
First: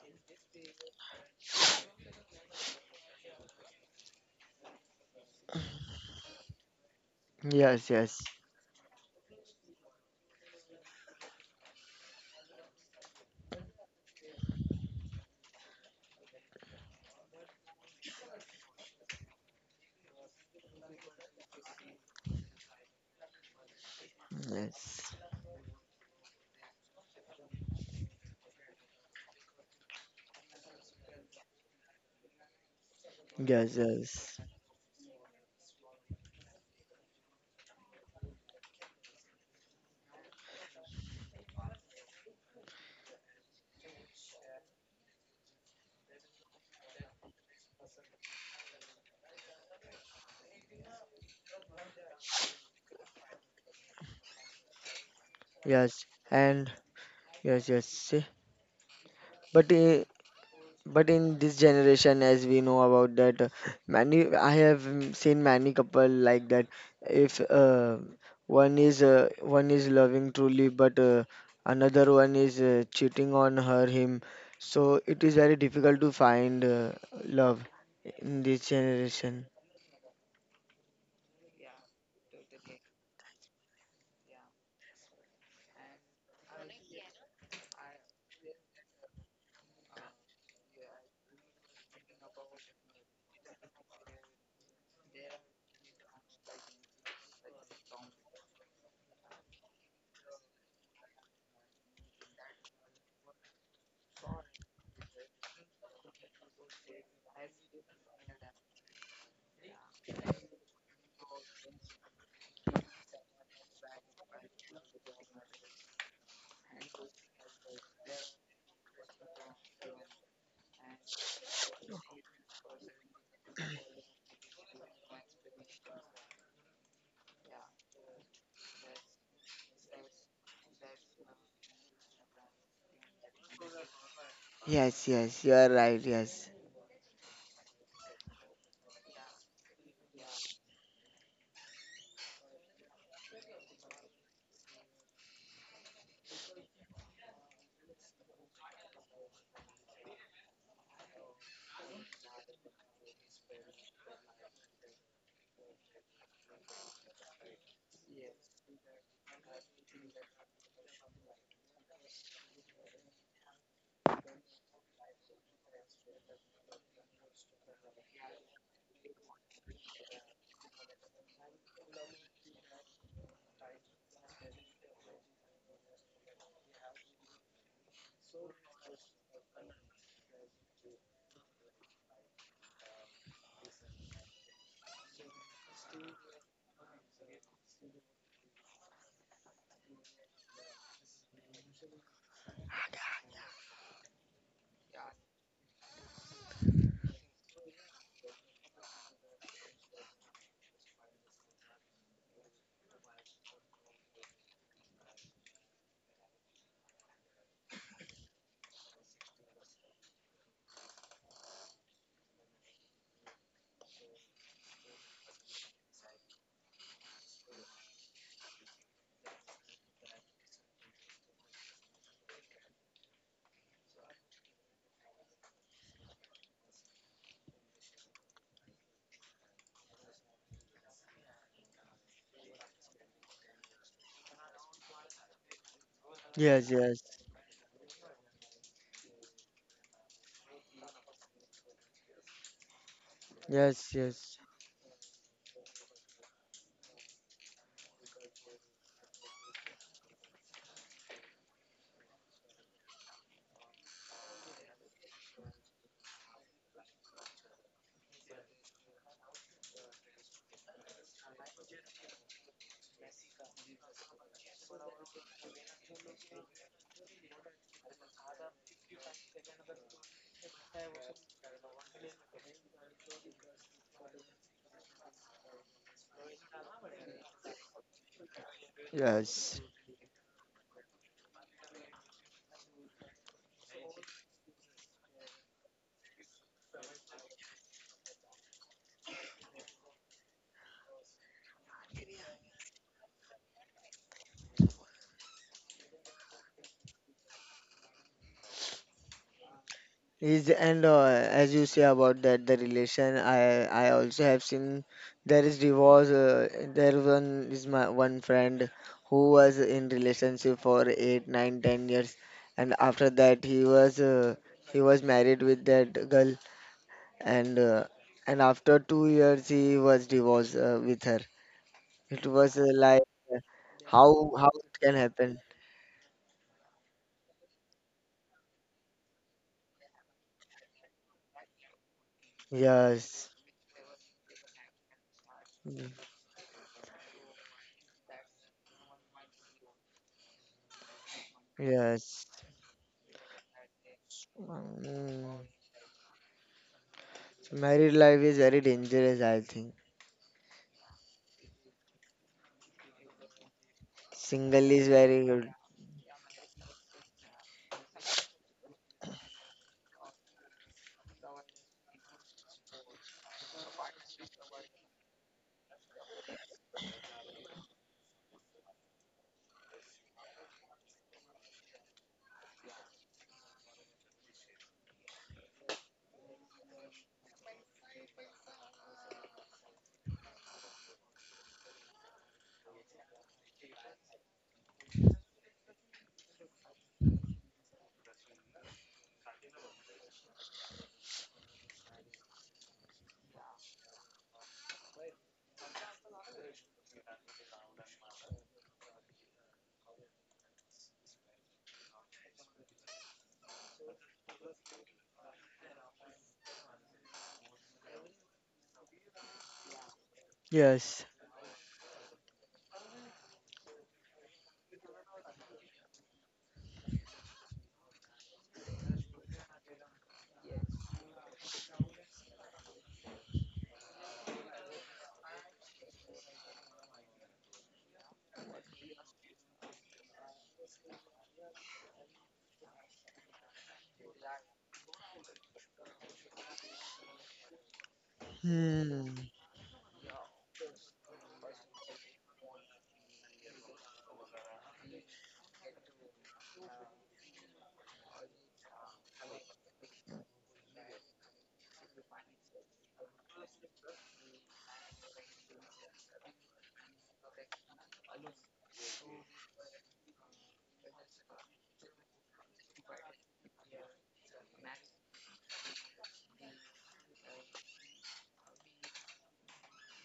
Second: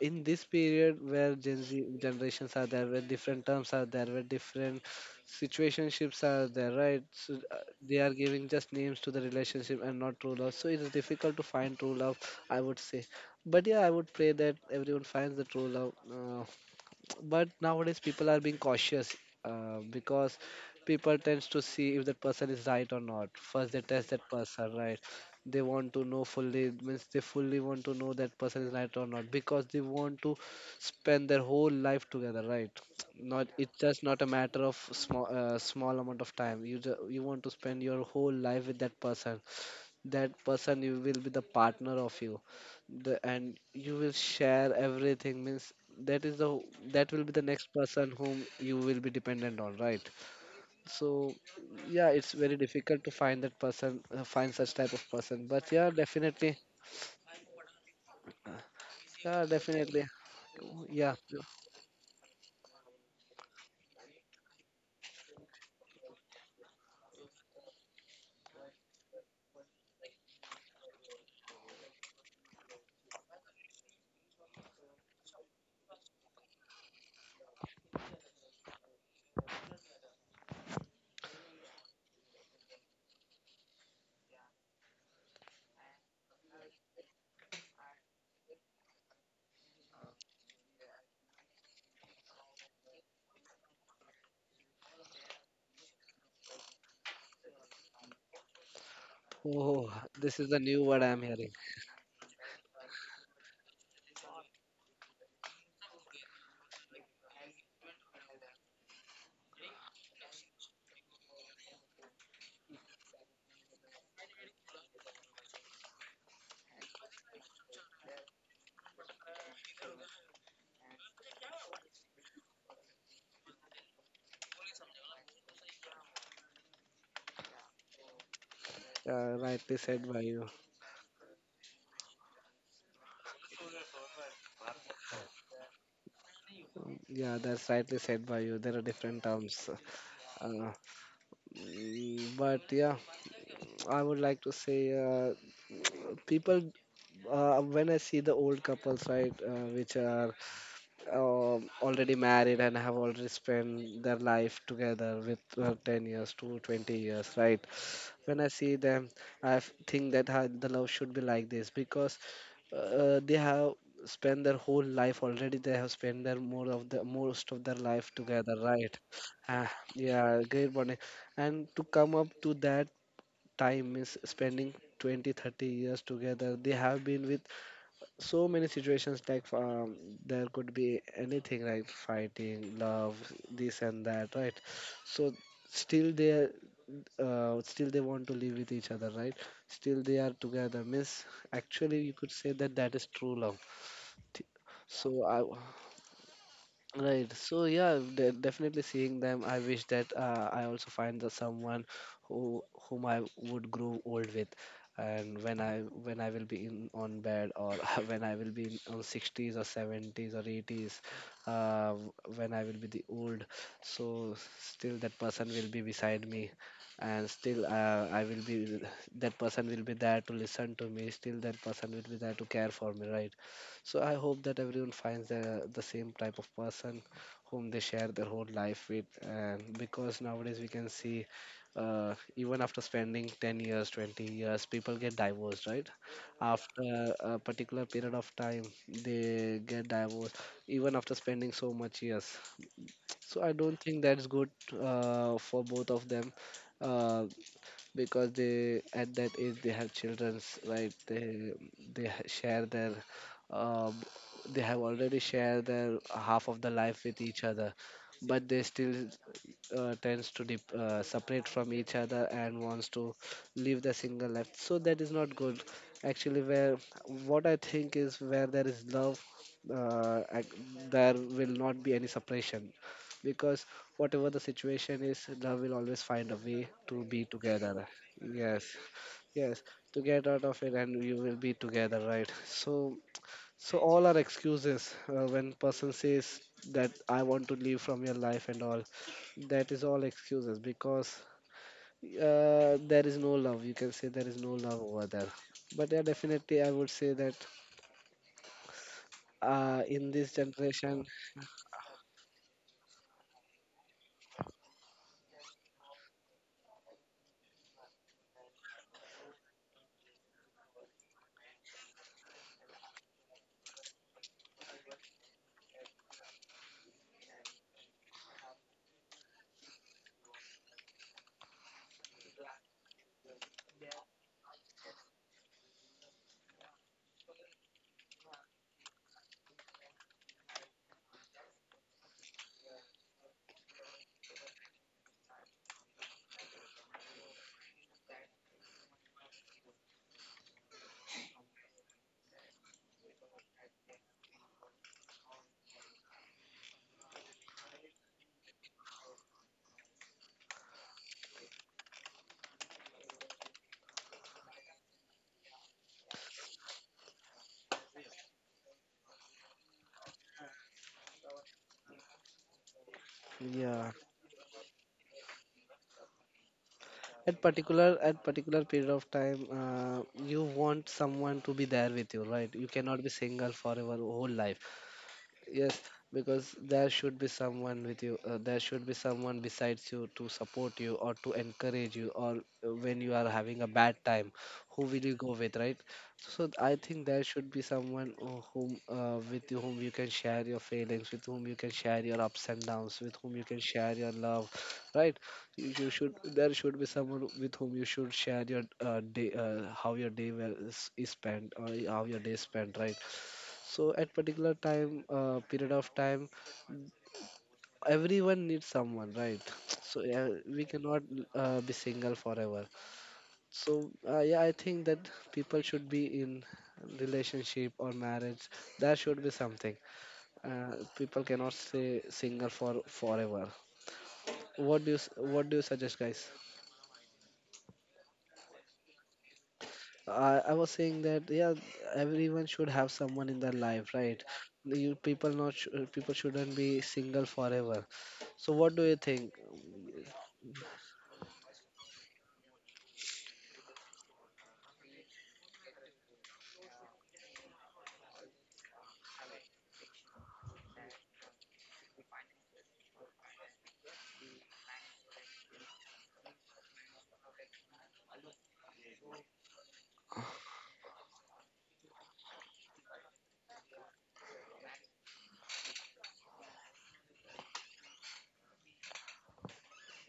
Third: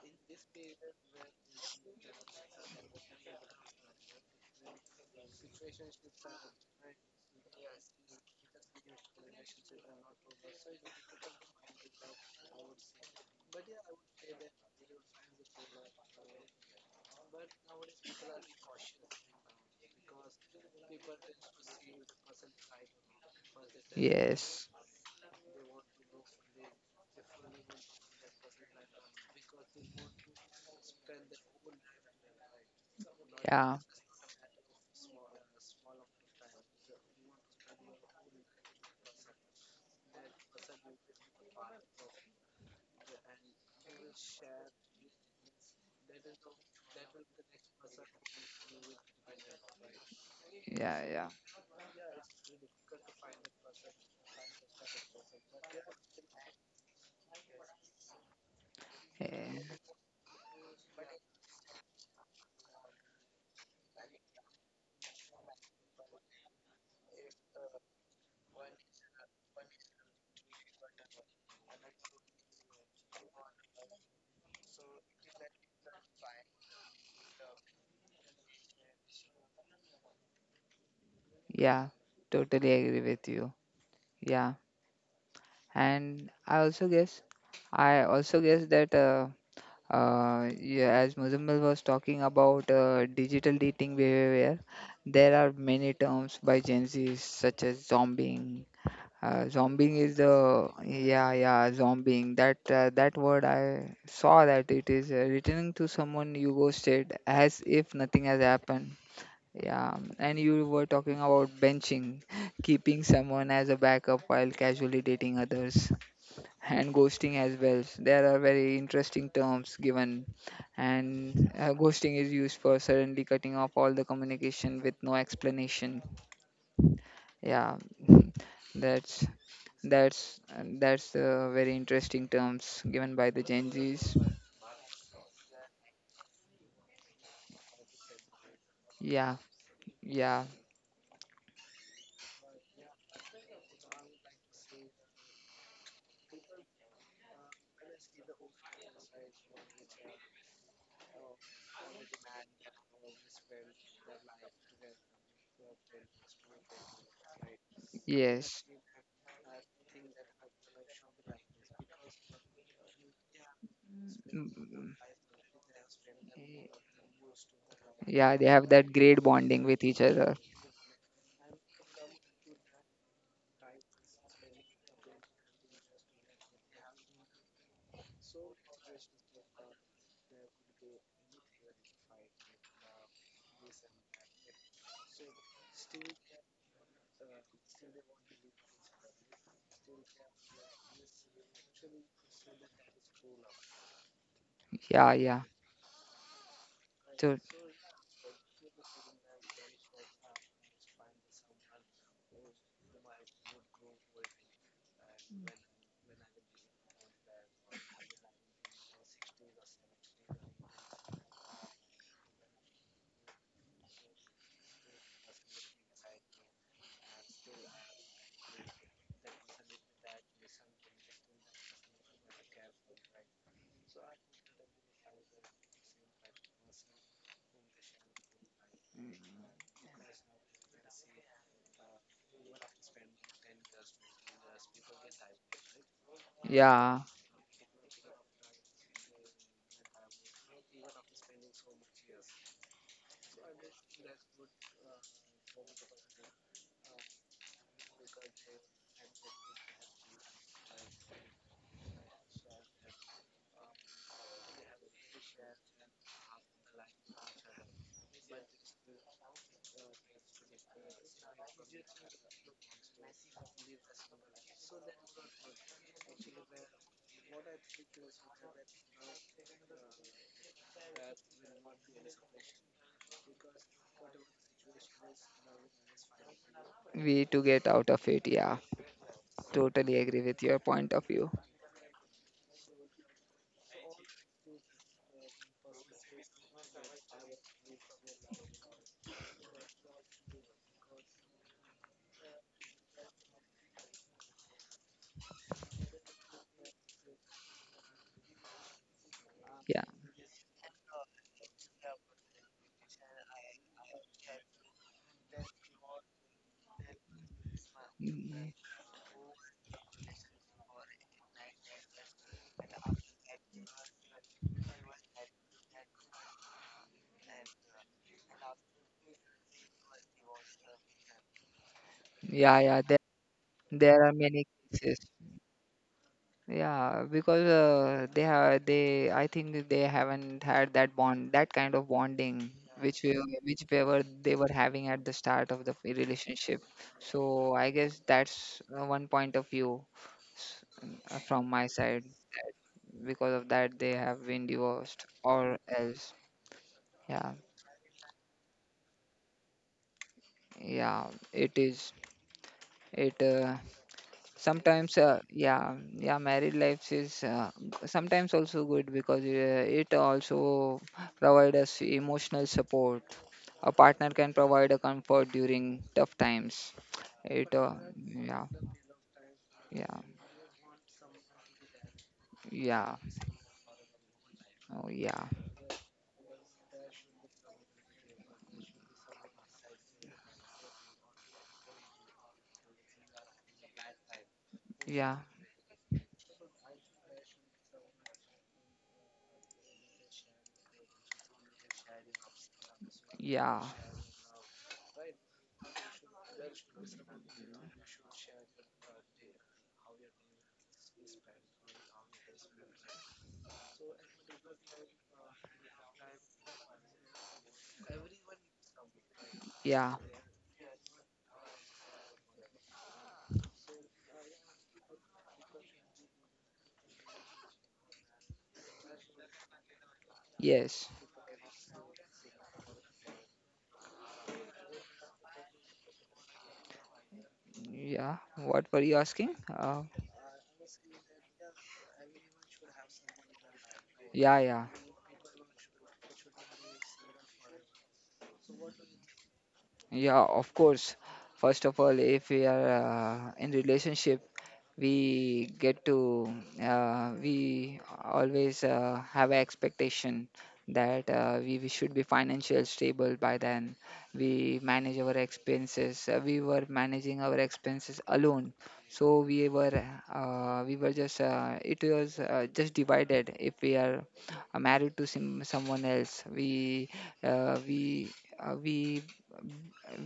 in this period where Gen Z generations are there, where different terms are there, where different situationships are there, right? So yes, they are yes, giving just names to the relationship and not true love. So it is difficult to find true love, I would say. But yeah, I would pray that everyone finds the true love. But nowadays people are being cautious because people tends to see if that person is right or not. First they test that yes, person, right? yes, They want to know fully, means they fully want to know that person is right or not, because they want to spend their whole life together, right? Not, yes, yeah, it's just not a yes, matter of small amount of time. You you want to spend your whole life with that person. That person you will be the partner of you, and you will share everything, means that is the, that will be the next person whom you will be dependent on, right? yeah, yeah, So yeah, it's very difficult to find that person, find such type of person, but yeah, yes, definitely, and yes, yes. See? yeah, But eh, uh, definitely, But yeah. in this generation, as we know about that, many I have, seen many couple like that. If one is loving truly, but another one is cheating on her, him, so it is very difficult to find love in this generation. yeah. Totally agree with you. Yeah, and I also guess that yeah, as Muzamil was talking about digital dating behavior, there are many terms by Gen Z such as zombieing. Oh, Zombieing is this is the the new word I'm yeah hearing. yeah zombieing that word I saw that it is returning to someone you ghosted as if nothing has happened. Yeah, and you were talking about benching, keeping someone as a backup while casually dating others, and ghosting as well. There are very interesting terms given, and ghosting is used for suddenly cutting off all the communication with no explanation. Yeah, that's Rightly said by that's you. that's very interesting terms given by the Gen Zs. Yes, yes, you are right. Yes. Yeah, that's rightly said by you, there are different Yeah, terms. uh, yeah, but yeah, I would like to say, people, when I see the old couples, right, which are already married and have already spent their life together with 10 years to 20 years, right? When I yes. see them, I think that the love should be like this because they have spent their whole Mm, life already. They have spent the most of their life yeah, they together, have right? that great bonding Ah, with each other. yeah, great bonding. And to come up to that time is spending 20 30 years together. They have been with so many situations like, there could be anything like fighting, love, this and that, right? So still they are, still they want to live with each other, right? Still they are together, means actually you could say that that is true love. Th- so Yeah, I, yeah. Right. So, So yeah, definitely seeing them, I wish that I also find the someone who, whom I would grow old with, and when I will be in on bed, or when I will be in on 60s or 70s or 80s, when I will be the old, so still that person will be beside me, and still I will be, that person will be there to listen to me. Still that person will be there to care for me. Right. So I hope that everyone finds the same type of person whom they share their whole life with. And because nowadays we can see, even after spending 10 years, 20 years, people get divorced, right? Yes, yeah, yes, After a particular period of time, they get divorced, even after spending so much years. So I don't yes, think that's yes, good for both of them. Uh, because they, at that age they have children's, right, they share their um, they have already shared their half of the life with each other, but they still tends to separate from each other and wants to live the single life, so that is not good. Actually, where, what I think is, where there is love, uh, ac- there will not be any separation, because whatever the situation is, love will always find a way to be we to get together. out of it. Yeah, Yes, yes. yes, totally to agree get with out your of it, point and of you view. will be together, right? So, so all are excuses when person says that I want to leave from your life and all. That is all excuses because there is no love. You can say there is no love over there. But yeah, definitely, I would say that Yeah. in this Is and generation, As you say about that the relation, I also have seen there is divorce. There one is my one Mm, friend who was in relationship for 8, 9, 10 years, and after that he was married with that girl, and and after 2 years he was divorced, with her. It was, yeah, yeah. Like, uh, There are how many how it can cases. happen? Yeah, because they have they I think they haven't had that bond, that kind of bonding Yes, which they were having at the start of the relationship. So I guess that's one point of view, s- from my side. yes. Because of that, they have been divorced Mm. or else. Yeah, Married life is very dangerous, I think. yeah, it is. It Single is sometimes very good. yeah yeah married life is sometimes also good because it also provide us emotional support. A yeah, partner can provide a comfort during tough times. at It particular at Yeah, particular period of time yeah, you want someone to be there with you, right? You yeah. cannot be single forever, whole life. Oh yeah, Yes, because there should be someone with you. There should be someone besides you to support you or to encourage you, or when you are having a bad time, who will you yeah, go with, right? So I think there should be someone, with whom you can share your feelings, with whom you can share your ups and downs, with whom you can yeah, share your love, right? You should. There should be someone with whom you should share your how your day is spent, or how your day is spent, right? So at particular time period of time everyone needs someone, right? So yeah, yeah, we cannot Yes. Be single forever. So yeah, I think that people should be in relationship or marriage, there should be something. Yes, People cannot stay single for forever. What do you what do you suggest, guys? yeah. What were you asking, I was saying that yeah, everyone should have someone in their life, right? yeah? Yeah, you people not sh- People shouldn't be single forever, so what do you Hmm. think? yeah, of course. First of all, if we are in relationship, we get to we always have an expectation that we should be financially stable. By then we were managing our expenses alone. So, we were just it was just divided. If we are married to someone else, uh, we uh, we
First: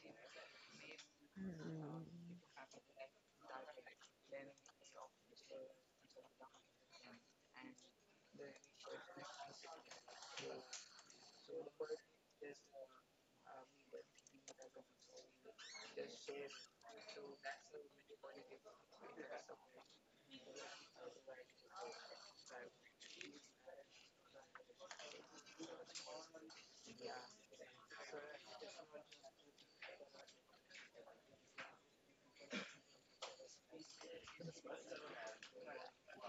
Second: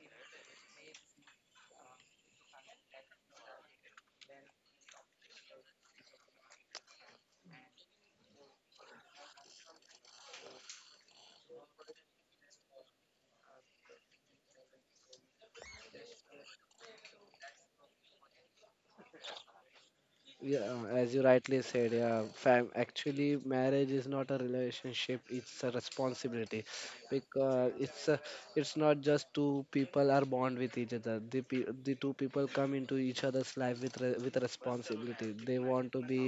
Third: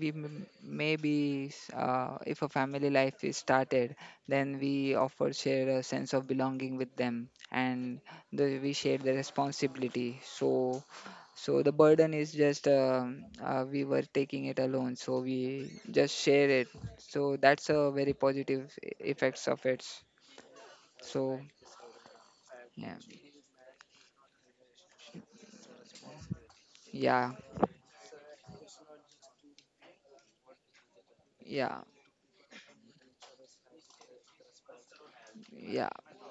we m- maybe s- if a family life is started, then we offer share a sense of belonging with them, and we share the responsibility. So, the burden is just we were taking it alone, so we just share it. So that's a very positive effects of it. Yeah, as you So rightly said, yeah, fam. yeah, Actually, marriage is not a relationship; it's a responsibility, yeah, because it's a, it's not just two people are bond with each other. Yeah, The two people come into each other's life with with responsibility. They yeah, want to be,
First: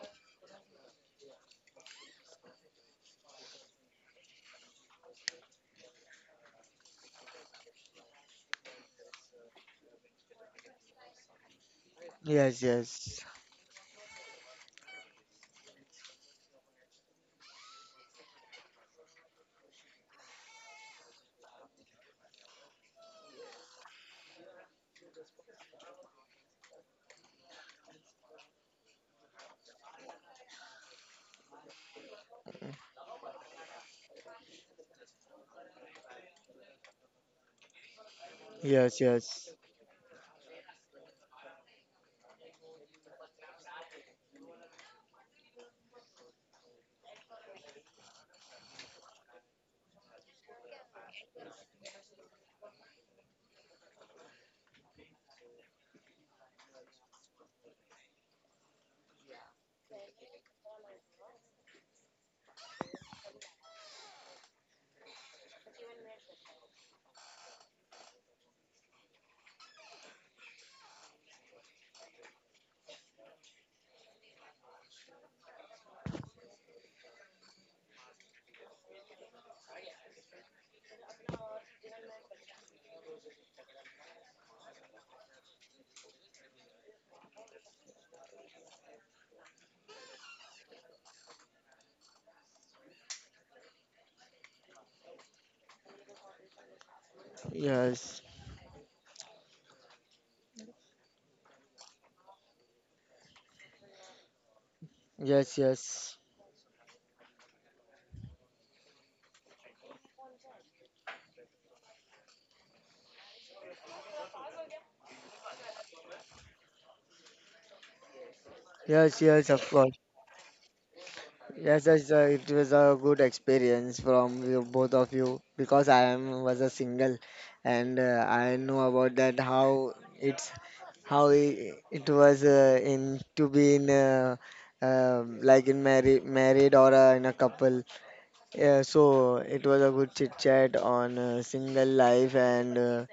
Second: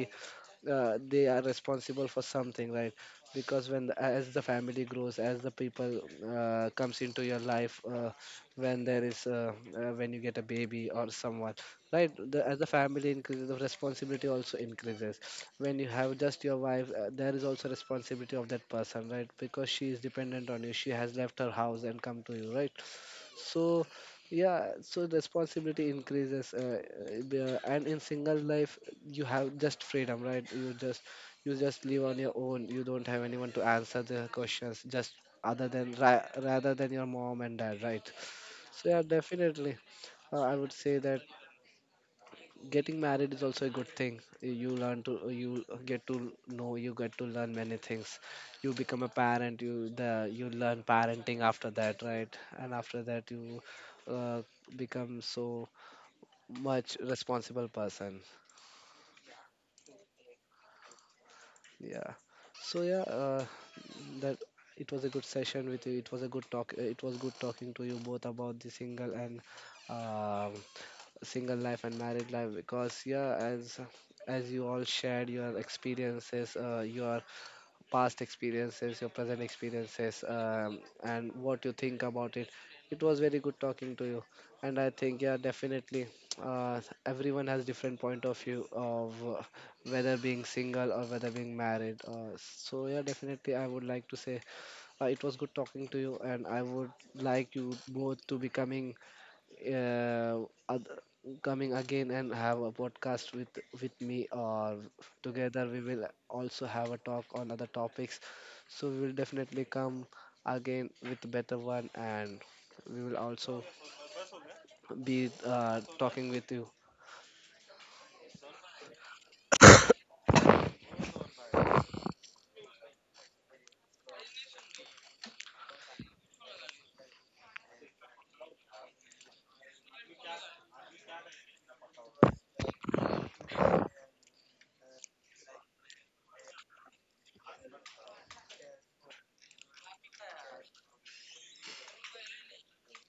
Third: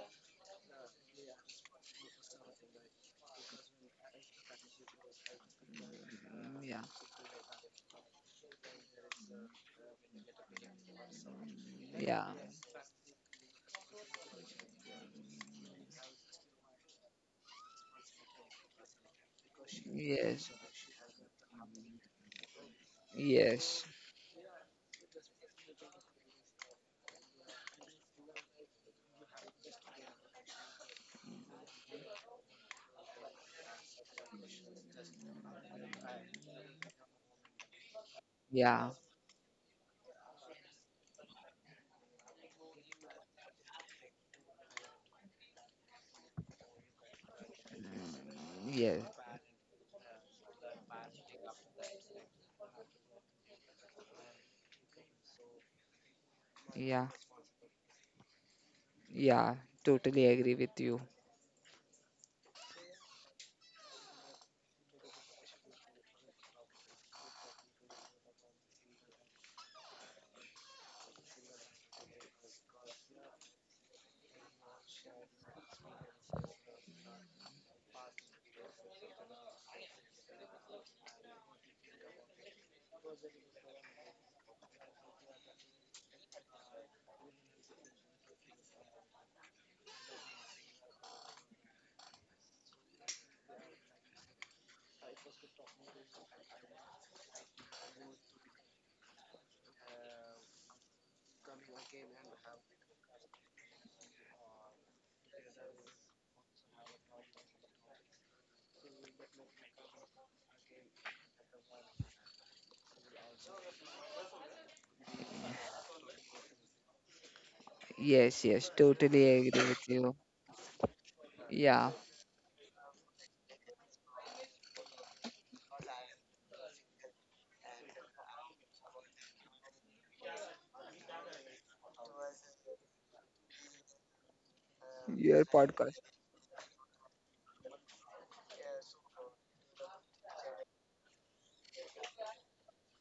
they are responsible for something, right? Because as the family grows, as the people yeah, comes into your life, when there is when you get a baby or someone, right? yeah, The, as Yes, the family yes. increases, the responsibility also increases. When you have just your wife, there is also responsibility of that person, right? Because she is yes, dependent on you, she has left her house and come to you, right? yes, So yeah, so responsibility increases, and in single life you have just freedom, right? You just, you just live on your own. You don't have anyone to answer the questions, just other than ra rather than your mom and dad, right? So yeah, Yes, yeah, yes. definitely, I would say that getting married is also a good thing. You learn to, you get to know, you get to learn many things. You yes, become a parent. You learn parenting after that, right? And after that you uh, become so much yeah, responsible person. yeah. Totally agree with you. Yeah. So yeah, that, it was a good session with you. It was a good talk. It was good talking to you both about the single and um single life and married life, because yeah, as you all shared your experiences, your past experiences, your present experiences, and what you think about it. It was very good talking to you, and I think yeah, definitely, everyone has different point of view of whether being single or whether being married. So yeah, definitely, I would like to say it was good talking to you, and I would like you Yes. both to uh, oth- coming again and have a podcast with me, or Yes, together we will yes. also have a talk on other topics. So we will definitely come again with a better one, and we will also be talking with you. Yes, yes, Yes, yes, totally of agree course. with you. Yes, Yeah. yes, it was a good experience from you, both of you, because I am was a single, and I know about that how it was, in to be in, Your like in podcast. Married, or in a couple. Yeah, so it was a good chit chat on, single life, and,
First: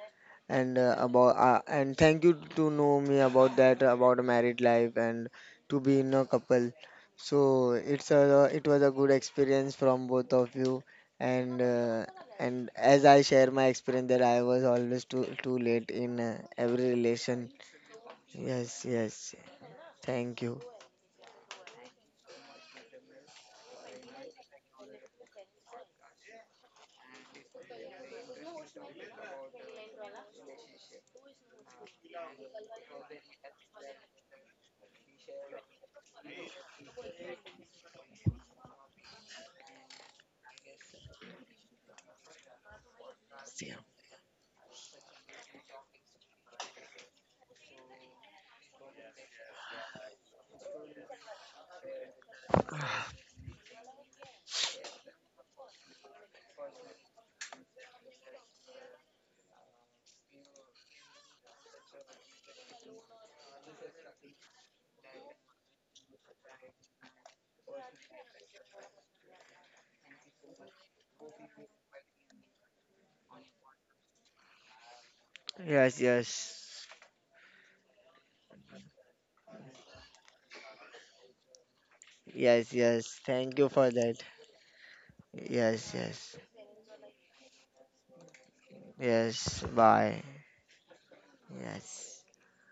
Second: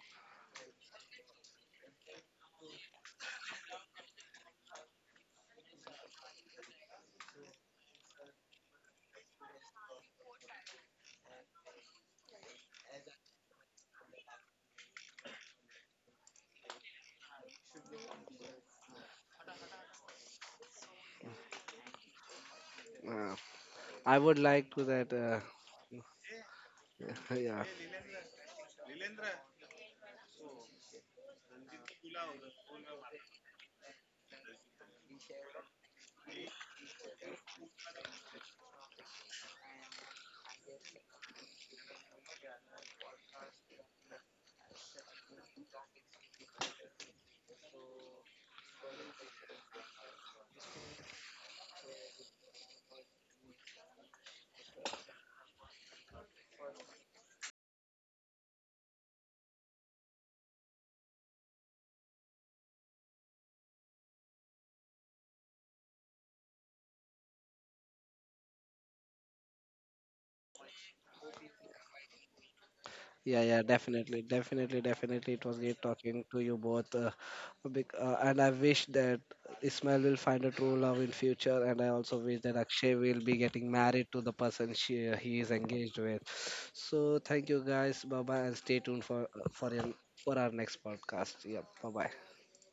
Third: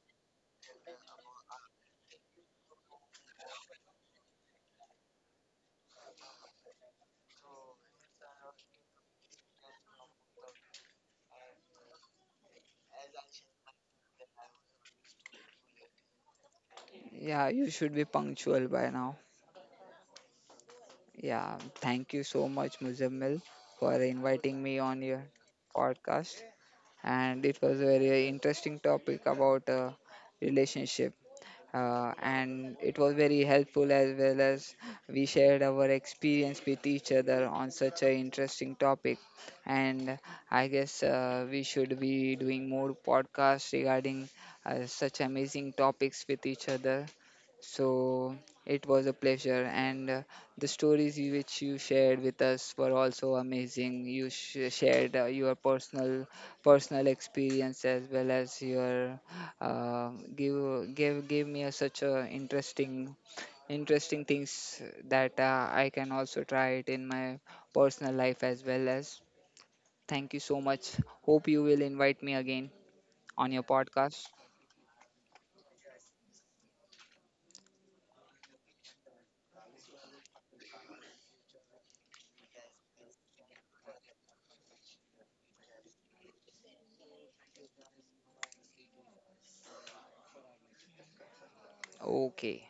and about and thank you to know me about that, about a married life, and to be in a couple. So it was a good experience from both of you, and uh, and as I share my experience that I was always too late in, every relation. Yeah, you should be punctual Yes, by now. yes. Thank you. Yeah, thank you so much, Uh, Muzammil, for I would inviting like me to on that your podcast. And it Yeah. was a very interesting topic about relationship. And it was very helpful, as well as we shared our experience with each other on such an interesting topic. And I guess we should be doing more podcasts regarding such amazing topics with each other. So it was a pleasure. And the stories which you shared with us were also amazing. You shared your personal experience, as well as your give give gave me such a interesting things that I can also try it in my personal life as well as. Thank you so much. Hope you will invite me again Yeah, on yeah, your definitely, podcast. definitely, definitely. It was great Yes, talking to you yes. both, and I wish that Ismail will find a true love in future, and I also wish that Yes, Akshay yes. will be Thank you getting for married that. to the person she he is Yes, engaged with. yes. So thank you guys, bye bye, and stay tuned Yes, for your, bye. for our next podcast. Yeah, bye Yes. bye. Okay.